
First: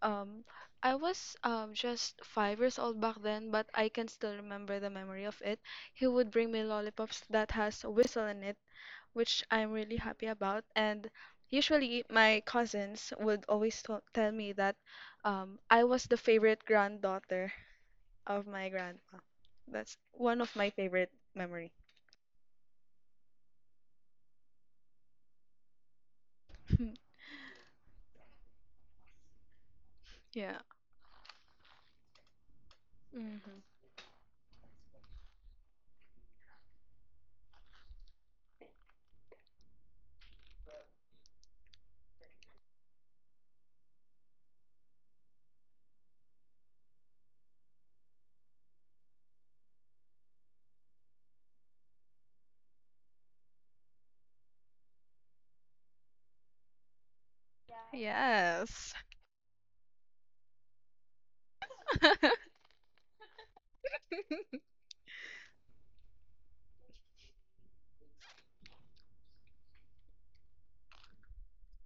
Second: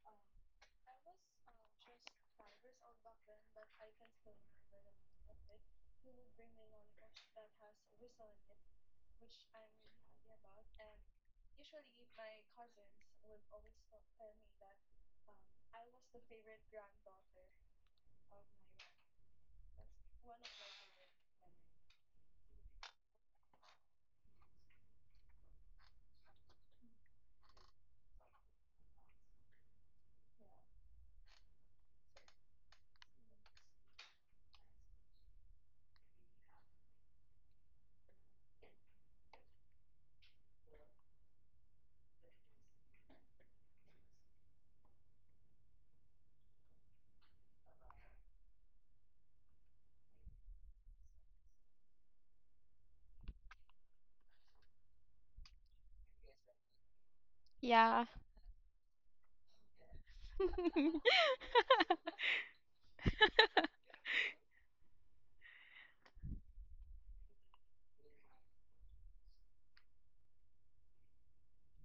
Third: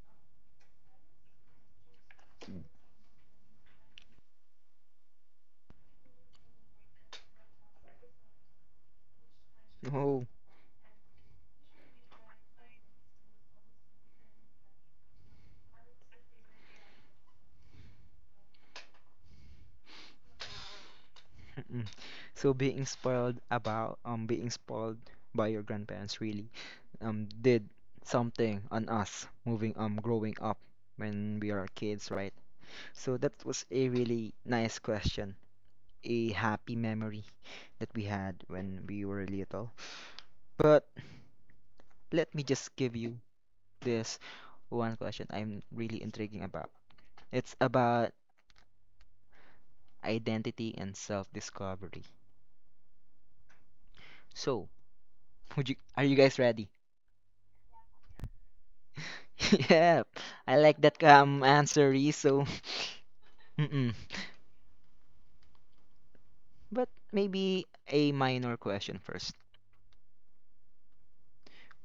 Um, I was just 5 years old back then, but I can still remember the memory of it. He would bring me lollipops that has a whistle in it, which I'm really happy
Oh,
about. And usually, my cousins would always tell me that, I was the favorite granddaughter of my grandma. That's one of my favorite memory.
mm-mm. So being spoiled by your grandparents really did something on us moving growing
Yeah.
up when we are kids, right? So that
Hmm.
was a really nice question, a happy memory that we had when we were little. But let me just give you this one question I'm really intriguing about. It's about identity and self-discovery. So, would you are you guys ready?
Yeah.
Yes.
Yeah, I like that answer, Reese. So, mm-mm. But maybe a minor question first.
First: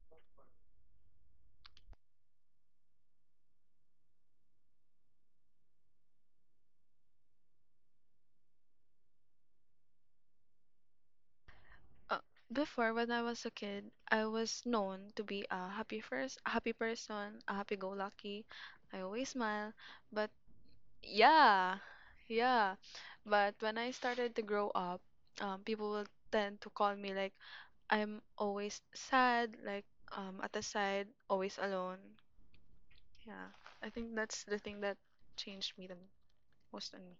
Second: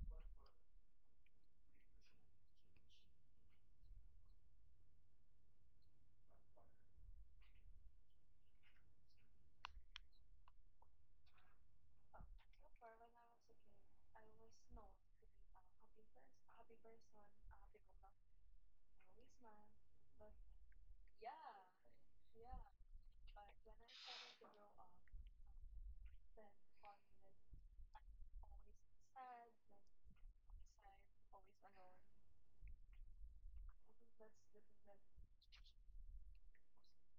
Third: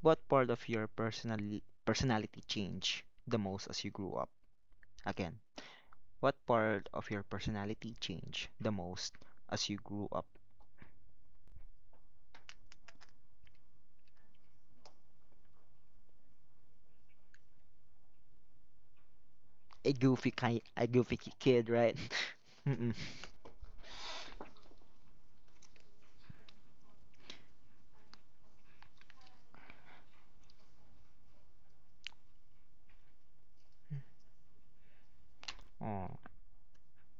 What part of your personality changed the most as you grew up? Again, what part of your personality changed the most as you grew up?
Uh, Before, when I was a kid, I was known to be a happy person, a happy-go-lucky. I always smile,
A
but...
goofy kind, a kid,
Yeah,
right?
yeah.
Mm-mm.
But when I started to grow up, people will tend to call me like I'm always sad, like, at the side, always alone. Yeah, I think that's the thing that changed me the
Oh,
most on me.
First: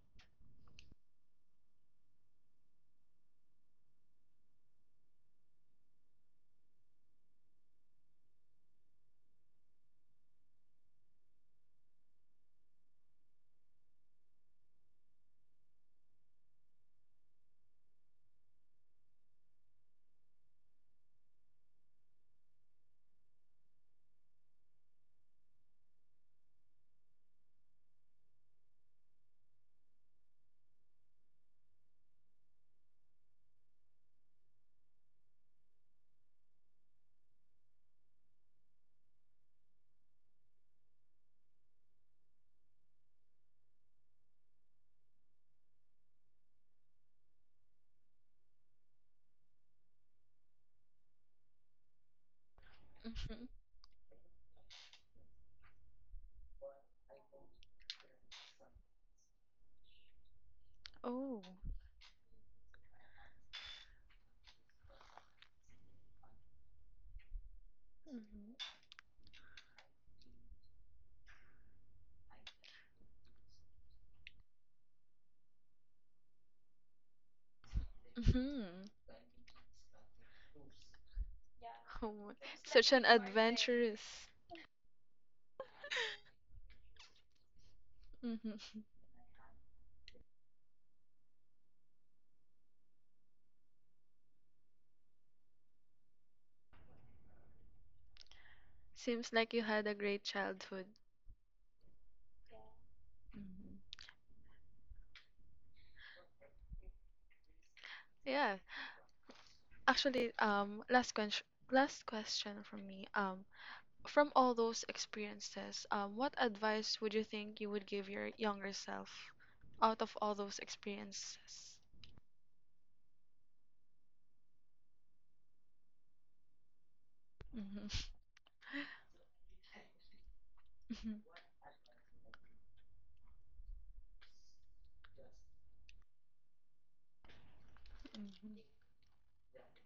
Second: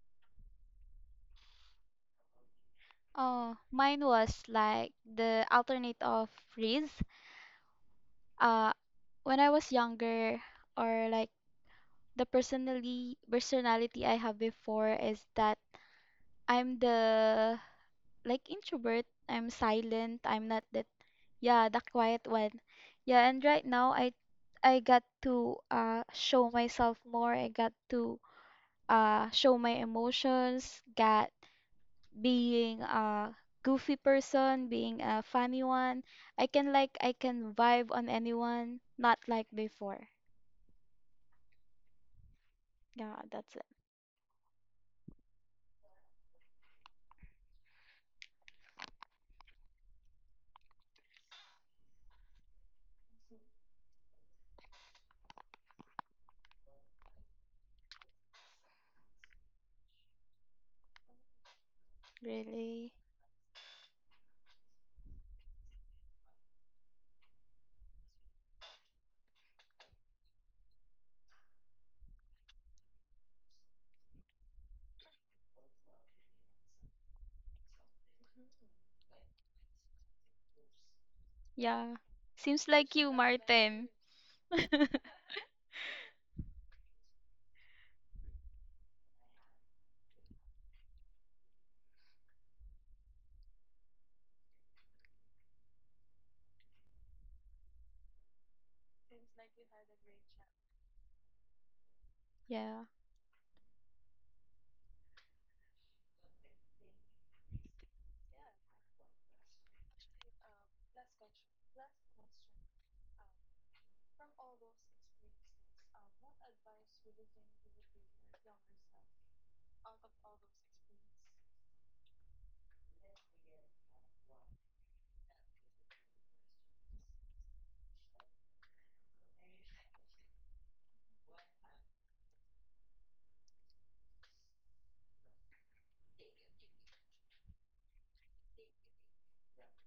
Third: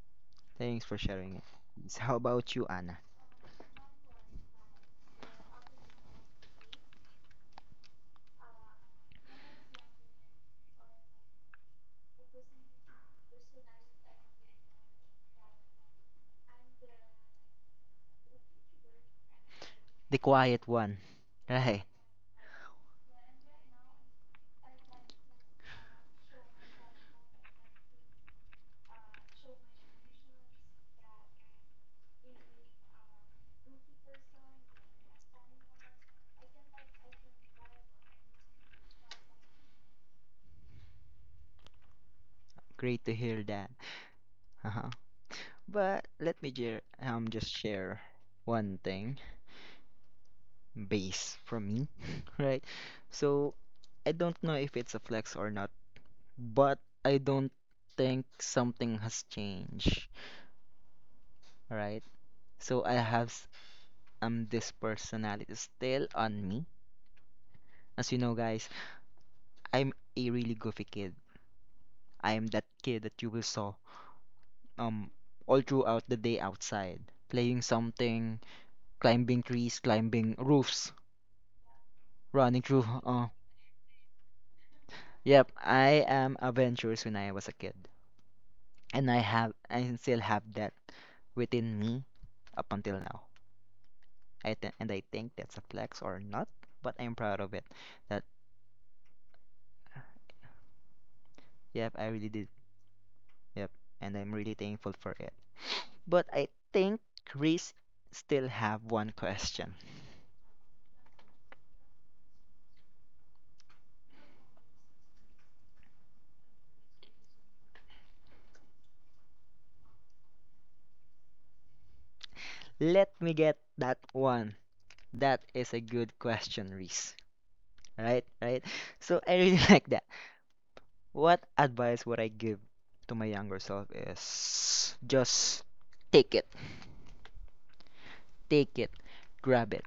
thanks for sharing it. Reese. How about you, Anna?
Oh, mine was like the alternate of freeze. Uh, when I was younger, or like the personally personality I have before is that I'm the like introvert. I'm
The
silent. I'm not
quiet
that
one,
yeah the
right?
quiet one. Yeah, and right now I got to show myself more. I got to show my emotions. Got being a goofy person, being a funny one. I can like I can vibe on anyone, not like before.
Great to
Yeah,
hear
that's
that. But let me just share one thing base from me, right?
Hmm.
So I don't know if it's a flex or not, but I don't think something has changed,
Oh.
right? So
Really?
I have this personality still on me. As you know,
Hmm.
guys, I'm a really goofy kid. I am that kid that you will saw um all throughout the day outside, playing something,
Hmm.
climbing trees, climbing roofs,
Yeah.
Oh, my...
running
Seems
through
such
like
an
you, Martin.
adventurous.
Yep, I am adventurous when I was a kid,
Hmm.
and I still have that within me up until now. And I think that's a flex or not, but I'm proud of it. That
Seems like you had a great childhood.
yep, I really did.
Yeah.
Yep,
Hmm.
and I'm really thankful for it. But I think Chris still
Yeah.
have one question.
Actually, last question from me. From all those experiences, what advice would you think you would give your younger self out of all those experiences?
Let me get that one. That is a good question, Reese.
Mm-hmm.
Right, right. So I really like that.
Mm-hmm.
What advice would I give to my younger self is just take it,
Mm-hmm.
take it, grab it.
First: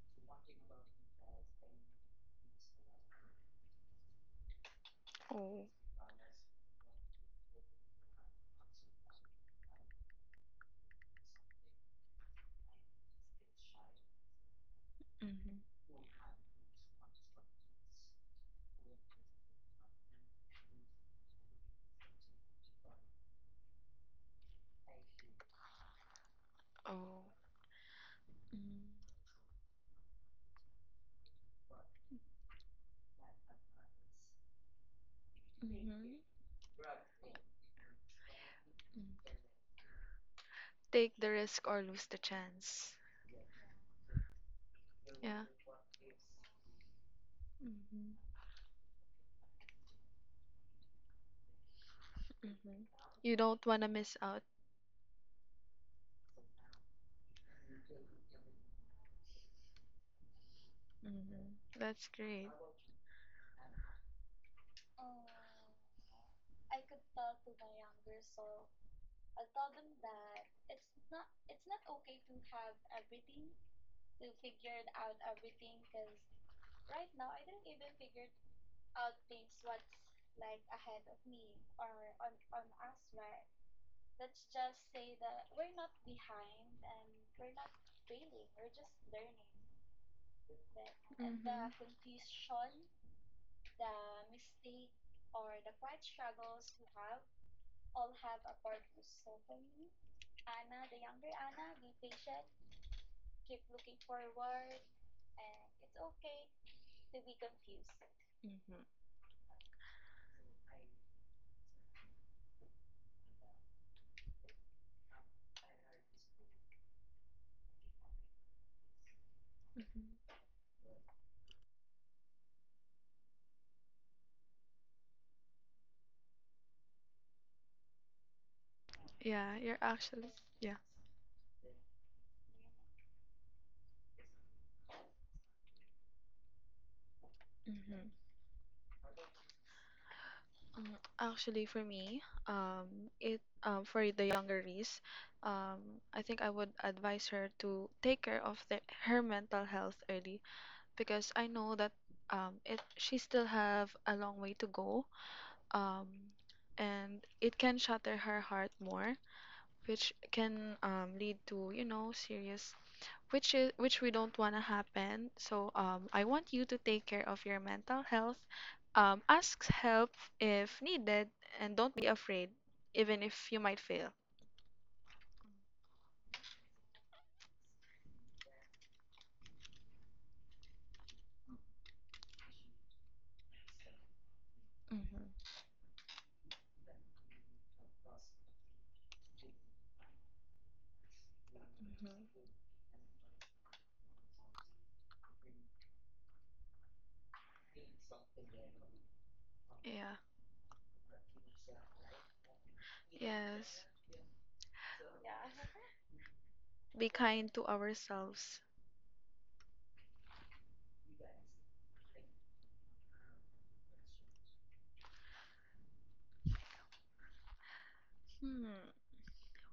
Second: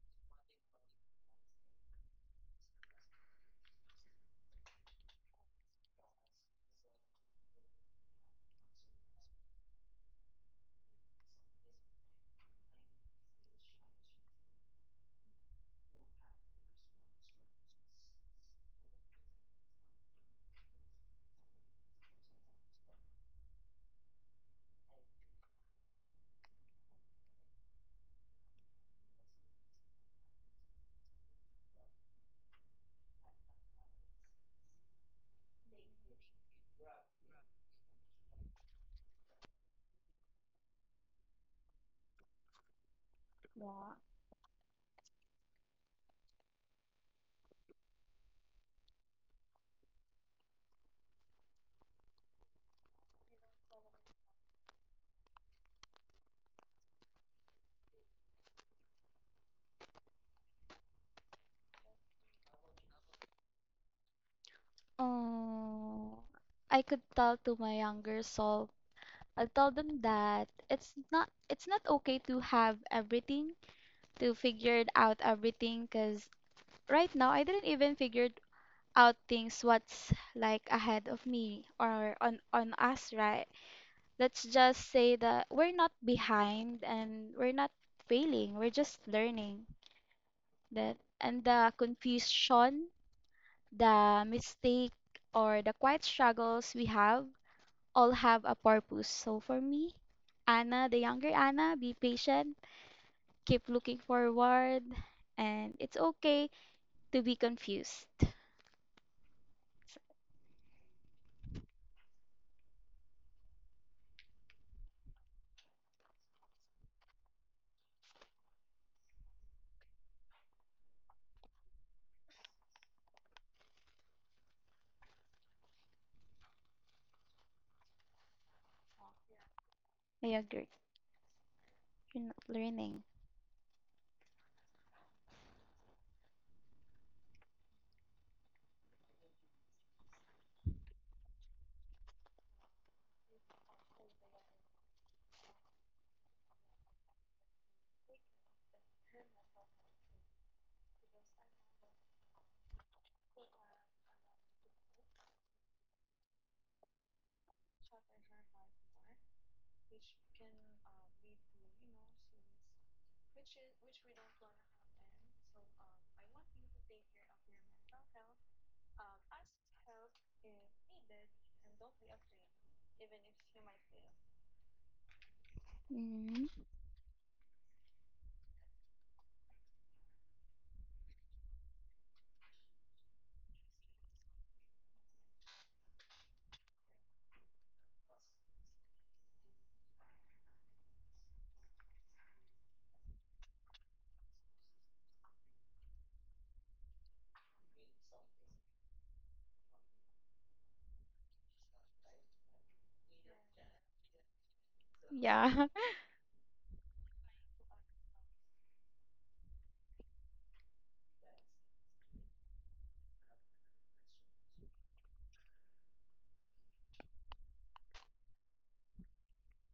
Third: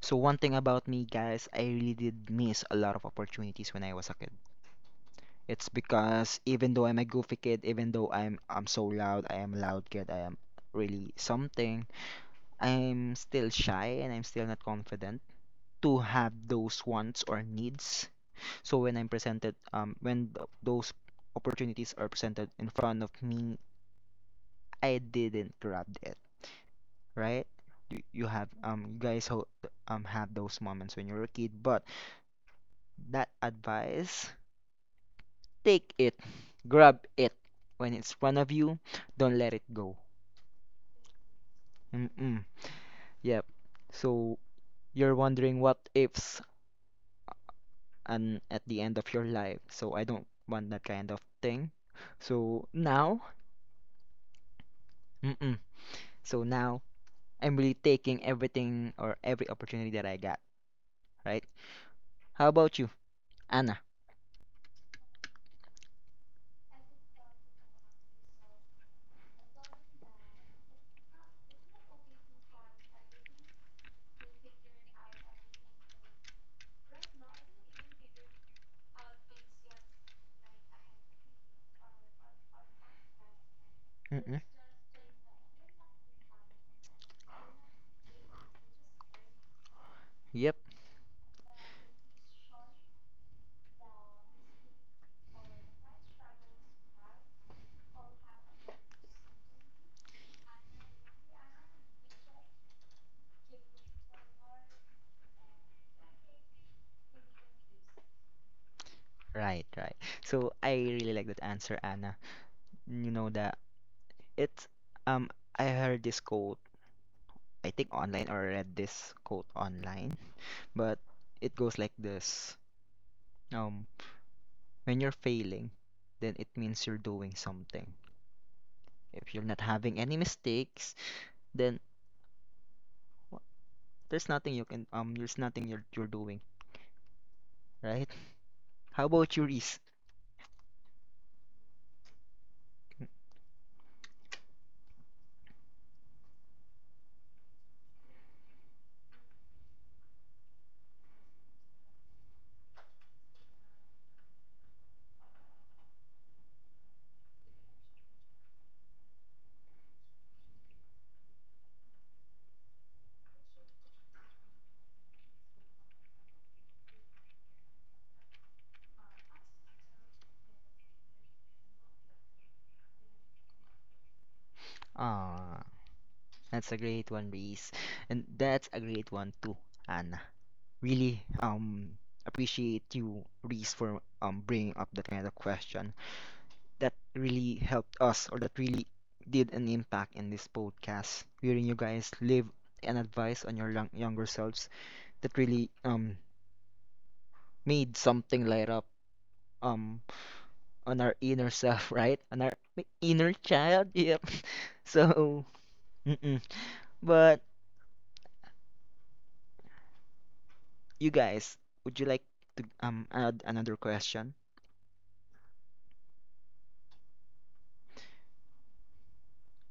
So one thing about me, guys, I really did miss a lot of opportunities when I was a kid.
Oh.
It's because even though I'm a goofy kid, even though I'm so loud, I am a loud kid, I am really something, I'm still shy and I'm still not confident
Mm-hmm.
to have those wants or needs. So when I'm presented, when those opportunities are presented in front of me, I didn't grab it,
Oh.
right? You have
Mm-hmm.
you have those moments when you're a kid, but that advice, take it,
Mm-hmm.
grab it when it's in front of you, don't let it go.
Take the risk or lose the
Mm-mm.
chance.
Yep. So you're
Yeah.
wondering what ifs
Mm-hmm.
and at the end of your life. So I don't want that kind of thing. So
Mm-hmm.
now,
You don't want to miss out.
mm-mm. So now I'm really taking everything or every opportunity that I got, right?
Mm-hmm. That's
How
great.
about you, Anna?
Oh, I could tell to my younger self. I'll tell them that it's not okay to have everything, to figure it out everything, 'cause right now I didn't even figure out things what's like ahead of me or on us, right?
Mm-mm.
Let's just say that we're not behind and we're not failing, we're just learning.
Yep.
That and the
Mm-hmm.
confusion, the mistake, or the quiet struggles we have all have a purpose. So for me, Anna, the younger Anna, be patient, keep looking forward, and it's okay to be confused.
Mm-hmm.
Right, right. So I really like that answer, Anna. You know that it's um I heard this quote, I think online or read this quote online,
Mm-hmm.
but it goes like this. Um when you're failing, then it means you're doing something. If you're
Yeah,
not
you're
having any
I
actually.
agree.
Yeah.
mistakes, then
You're not learning.
w- there's nothing you can there's nothing you're doing, right?
Mm-hmm.
How about you, Reese?
Mm. Actually, for me, it for the younger Reese, I think I would advise her to take care of her mental health early because I know that, it she still have a long way to go, um, and it can shatter her heart more, which can, lead to, you know, serious, which we don't want to happen. So, I want you to take care of your mental health. Ask help if needed, and don't be afraid, even if you might fail.
Ah,
Mhm.
that's a great one, Reese. And that's a great one too, Anna. Really appreciate you, Reese, for bringing up that
Hmm.
kind of question. That really helped us, or that really did an impact in this podcast, hearing you guys
Hmm.
live and advice on your younger selves. That really made something light up um
Yeah.
on our inner self, right? On our inner
Yes.
child. Yep. So,
Yeah.
mm-mm.
Be
But
kind to ourselves.
you guys, would you like to add another question?
Hmm.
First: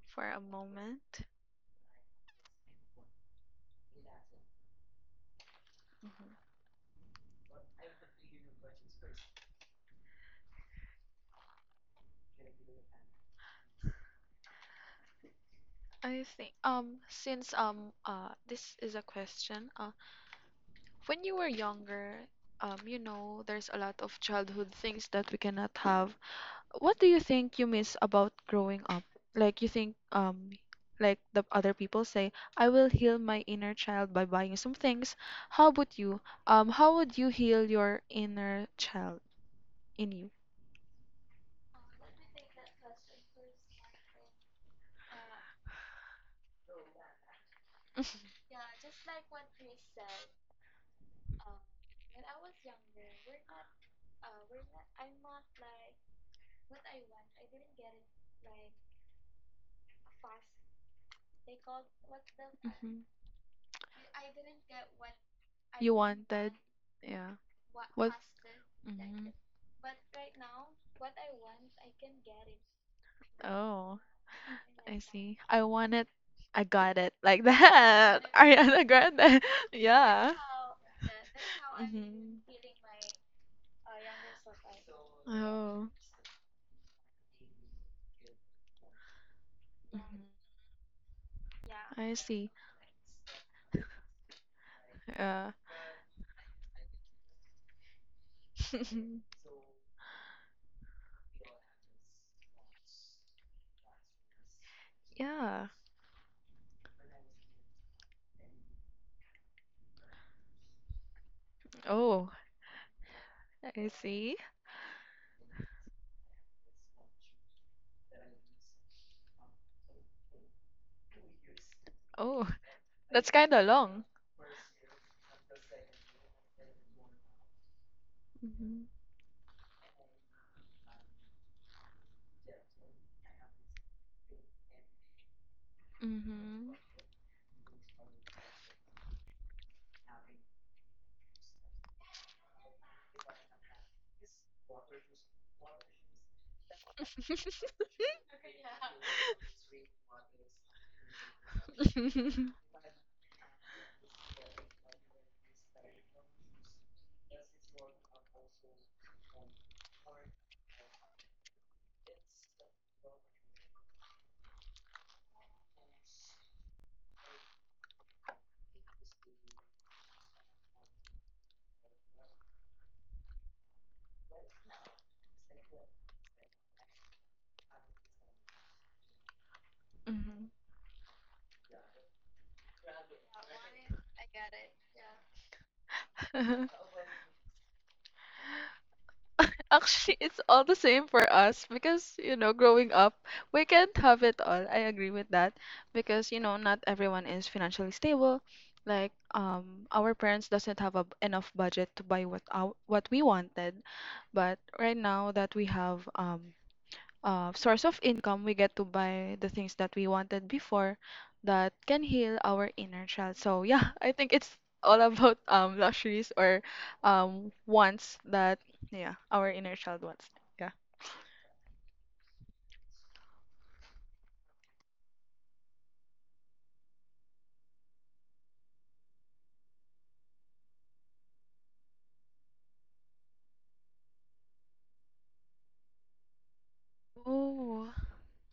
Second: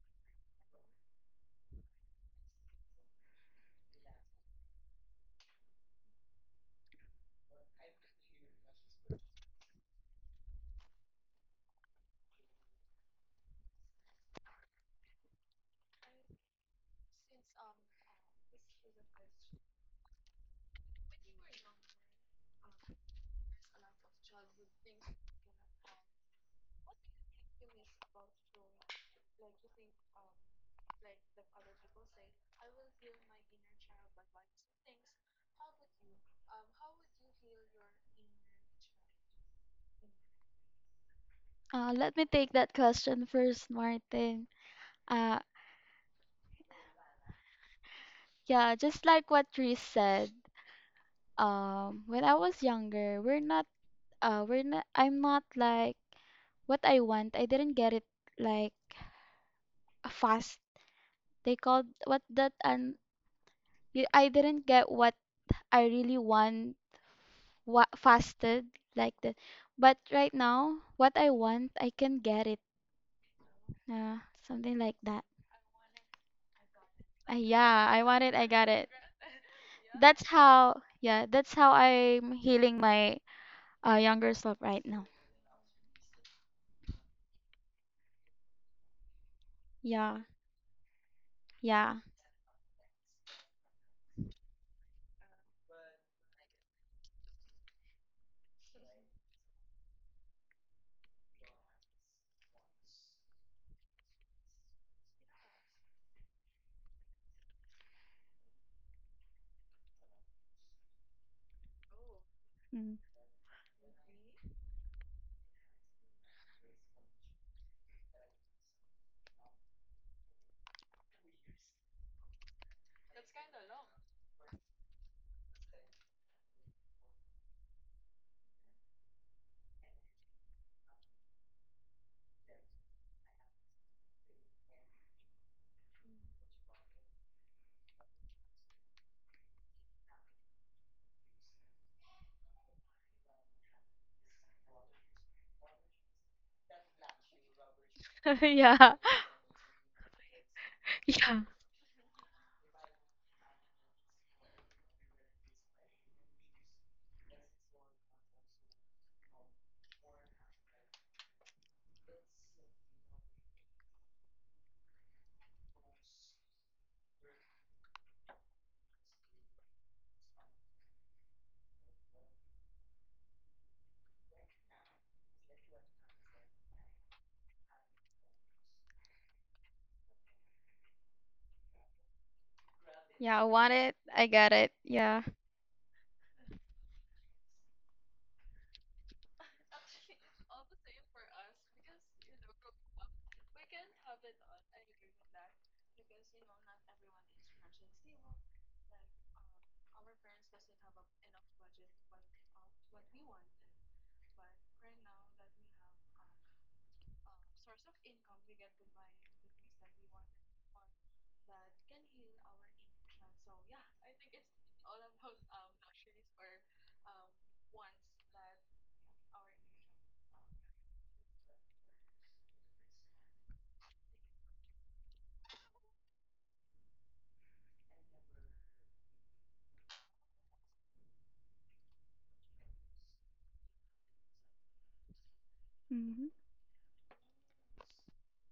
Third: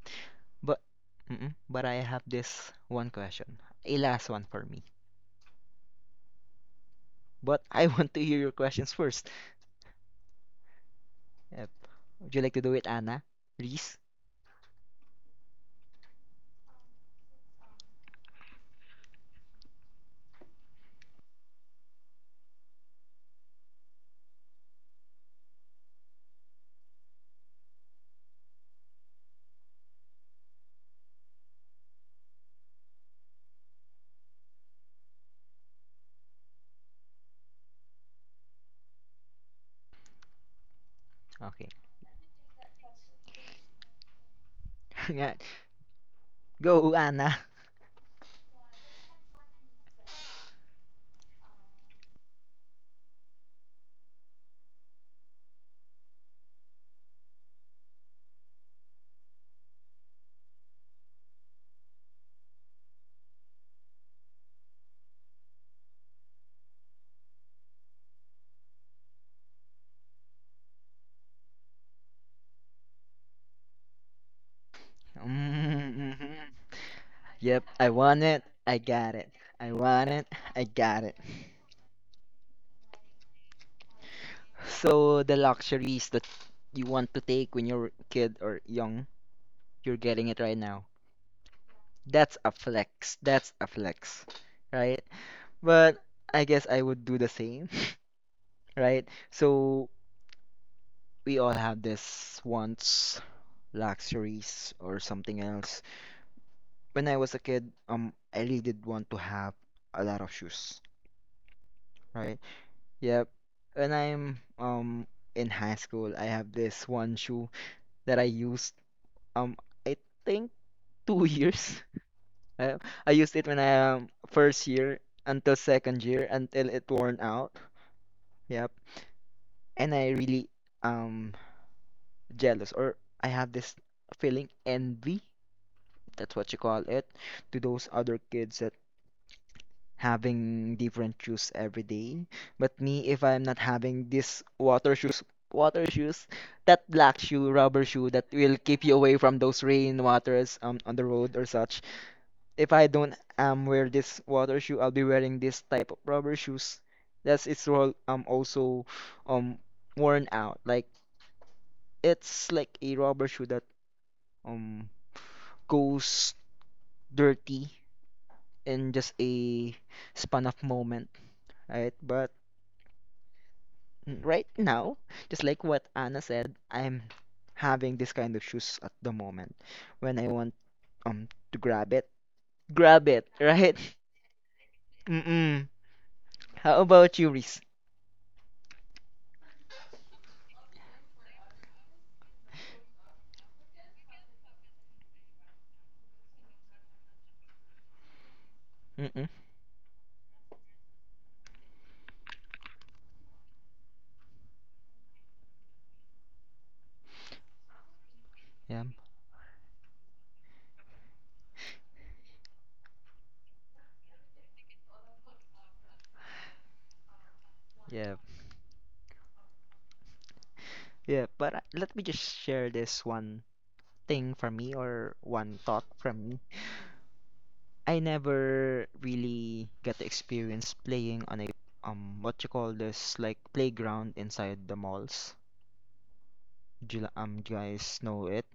For a
But
moment.
but I have this one question. A last one for me.
Hmm.
But I want to hear your questions first. Uh, would you like to do it, Anna? Reese?
I think, since this is a question, when you were younger, you know, there's a lot of childhood things that we cannot have. What do you think you miss about growing up? Like, you think like the other people say, I will heal my inner child by buying some things. How about you? How would you heal your inner child in you?
Okay.
Let me take that question first, Martin.
Yeah.
Uh,
Go, Anna.
yeah, just like what Chris said, when I was younger, we're not I'm not like what I want. I didn't get it like fast. They called what that and
Hmm.
I didn't get what I
You
really
wanted,
want
yeah.
what
What?
fasted like
Hmm.
that. But right now, what I want, I can get it.
Oh,
Uh, Something like
I
that.
see. I want it.
Mm-hmm.
I got it. Like
Yep,
Yeah,
I
I
that.
want
want it,
it.
I got
I
Ariana
it.
got it.
Grande.
I want it.
That's
Yeah.
I
how
got it.
yeah, that's how I'm
Hmm.
healing my younger self right now.
So the
Oh.
luxuries that you want to take when you're a kid or young, you're
Yeah.
getting it right now.
Yeah.
I
That's a
see.
flex. That's a flex, right?
Uh,
But I guess I would do the same. Right? So we all have this wants, luxuries, or something
yeah.
else. When I was a kid, I really did want to have a lot of shoes,
Oh,
right?
Mm.
Yep.
I
When
see.
I'm in high school, I have this one shoe that I used um I think two years.
Oh,
Uh, I
that's
used it
kind
when
of
I
long.
first year until second year until it worn out. Yep.
Mm-hmm.
And I really um jealous or I have this feeling envy, that's what you call it, to those other kids that having different shoes every day. But me, if I'm not having water shoes, that black shoe, rubber shoe that will keep you
Yeah.
away from those rain waters on the road or such.
Mm-hmm.
If I don't wear this water shoe, I'll be wearing this type of rubber shoes. That's it's all also um worn out. Like it's like a rubber shoe that um goes dirty in just a span of moment, right? But right now, just like what Anna said, I'm having this kind of shoes at the moment. When I
Mm-hmm.
want to grab it,
Yeah, I want
right?
it, I got it. Yeah.
Mm-mm. How about you, Reese?
Actually, it's all the same for us because, you know, growing up, we can't have it all. I agree with that because, you know, not everyone is financially stable. Like,
Mm-mm.
our parents doesn't have a enough budget to buy what we wanted. But right now that we have, source of income, we get
Yeah.
to buy the things that we wanted before that can heal our inner child. So, yeah, I think it's all about luxuries or
Yeah.
wants that, yeah, our inner child wants. Yeah.
Yeah, but let me just share this one thing for me or one thought from me. I never really got to experience playing on a what you call this like playground inside the malls
Hmm.
Jula, do you
Oh,
guys know it.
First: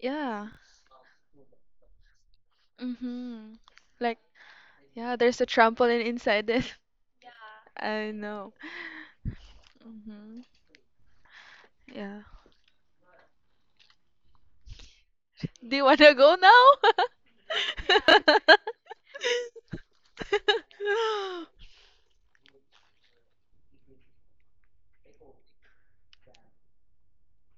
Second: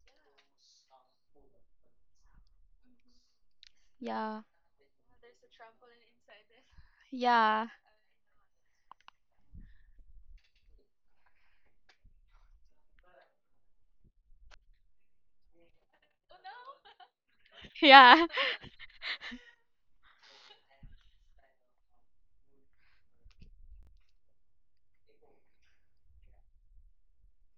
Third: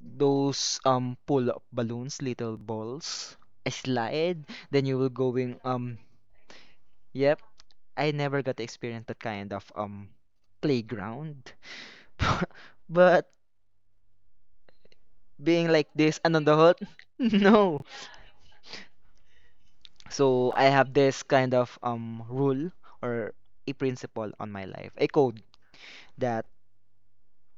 yeah.
pull-up balloons, little balls,
Mhm.
a
Like,
Yeah.
slide. Then you will
yeah, there's a
going.
trampoline inside it.
Yep,
Yeah.
I
I never
know.
got to experience that kind of
Mhm.
playground.
Yeah.
But being
Do you
like
want to
this
go
and on no.
Yeah.
now?
So I have this kind of rule or a principle on my life, a code that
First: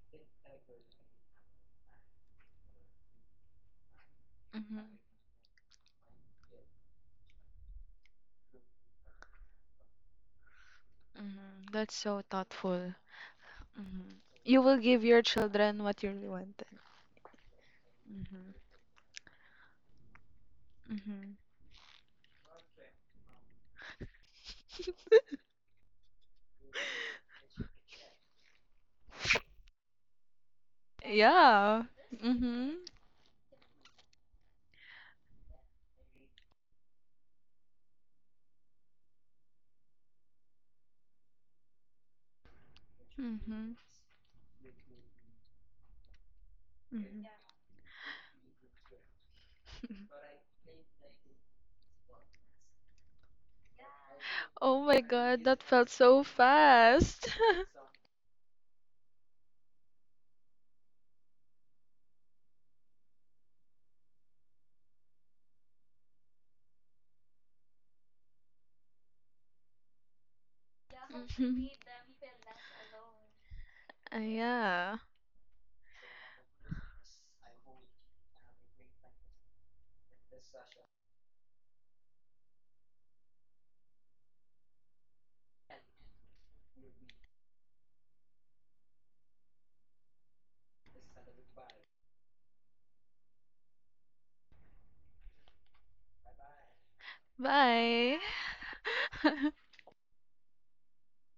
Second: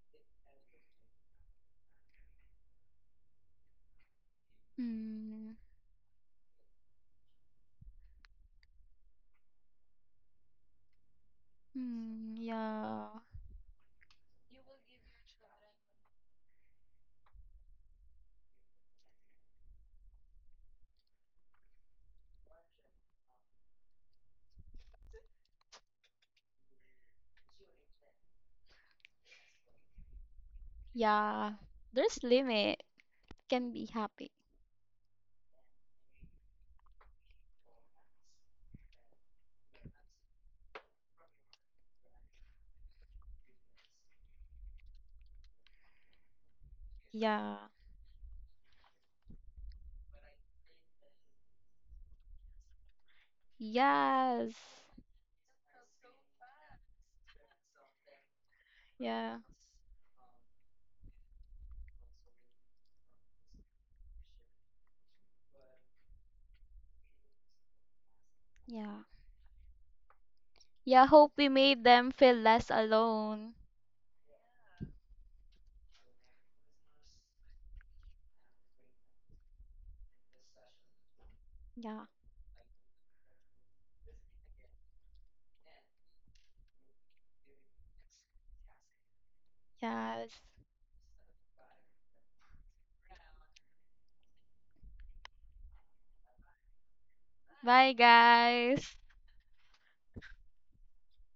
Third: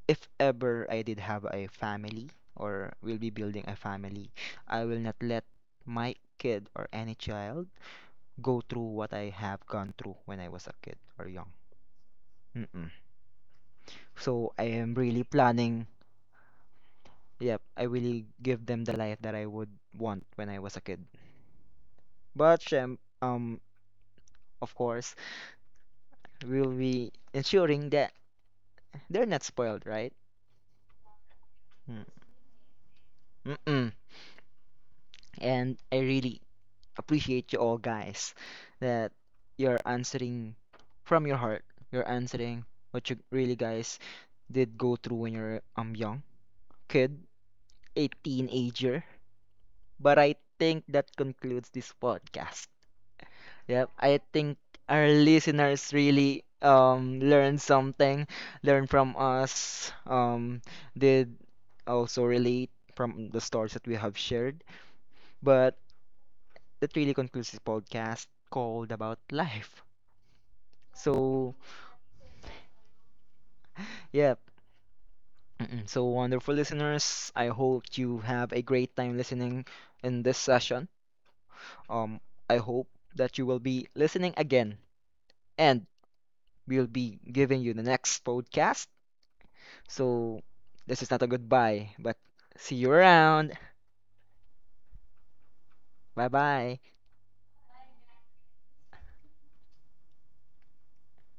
if ever I did have a family or will be building a family, I
Mhm.
will not let
Mm,
my kid or any child go through what I have gone through when I was a kid or young.
Mhm. That's so
Mm-mm.
thoughtful.
yeah.
Mhm.
So
You
I
will
am
give
really
your children
planning.
what you really wanted.
Yep, I really
Mhm.
give them the life that I would want when I was a kid.
Mhm.
But of course, we'll be ensuring that they're not spoiled, right?
Yeah.
Yeah.
Mm.
There's
Mhm.
limit. Can be
Mm-mm.
happy.
And I really appreciate you all guys that you're answering from your heart. You're answering what you really
Mhm.
guys did go through when you're young kid,
Mhm.
Yeah.
a teenager. But I think that concludes this podcast. Yep, I
Yes.
think
Oh my
our
God, that felt
listeners
so
really
fast.
learned something, learned from
Yeah.
us, did also relate from the stories that we have shared. But that really concludes this podcast called
Yeah.
About Life.
Yeah, hope we
So,
Mhm.
made them feel less alone.
yeah.
Yeah.
Mm-mm. So, wonderful listeners, I hope you have a great time listening in this session.
Yeah.
Um, I hope that you will be listening again, and we'll be giving you the next podcast.
Yes.
So, this is not a goodbye, but see you around. Bye bye.
Bye
Bye.
guys.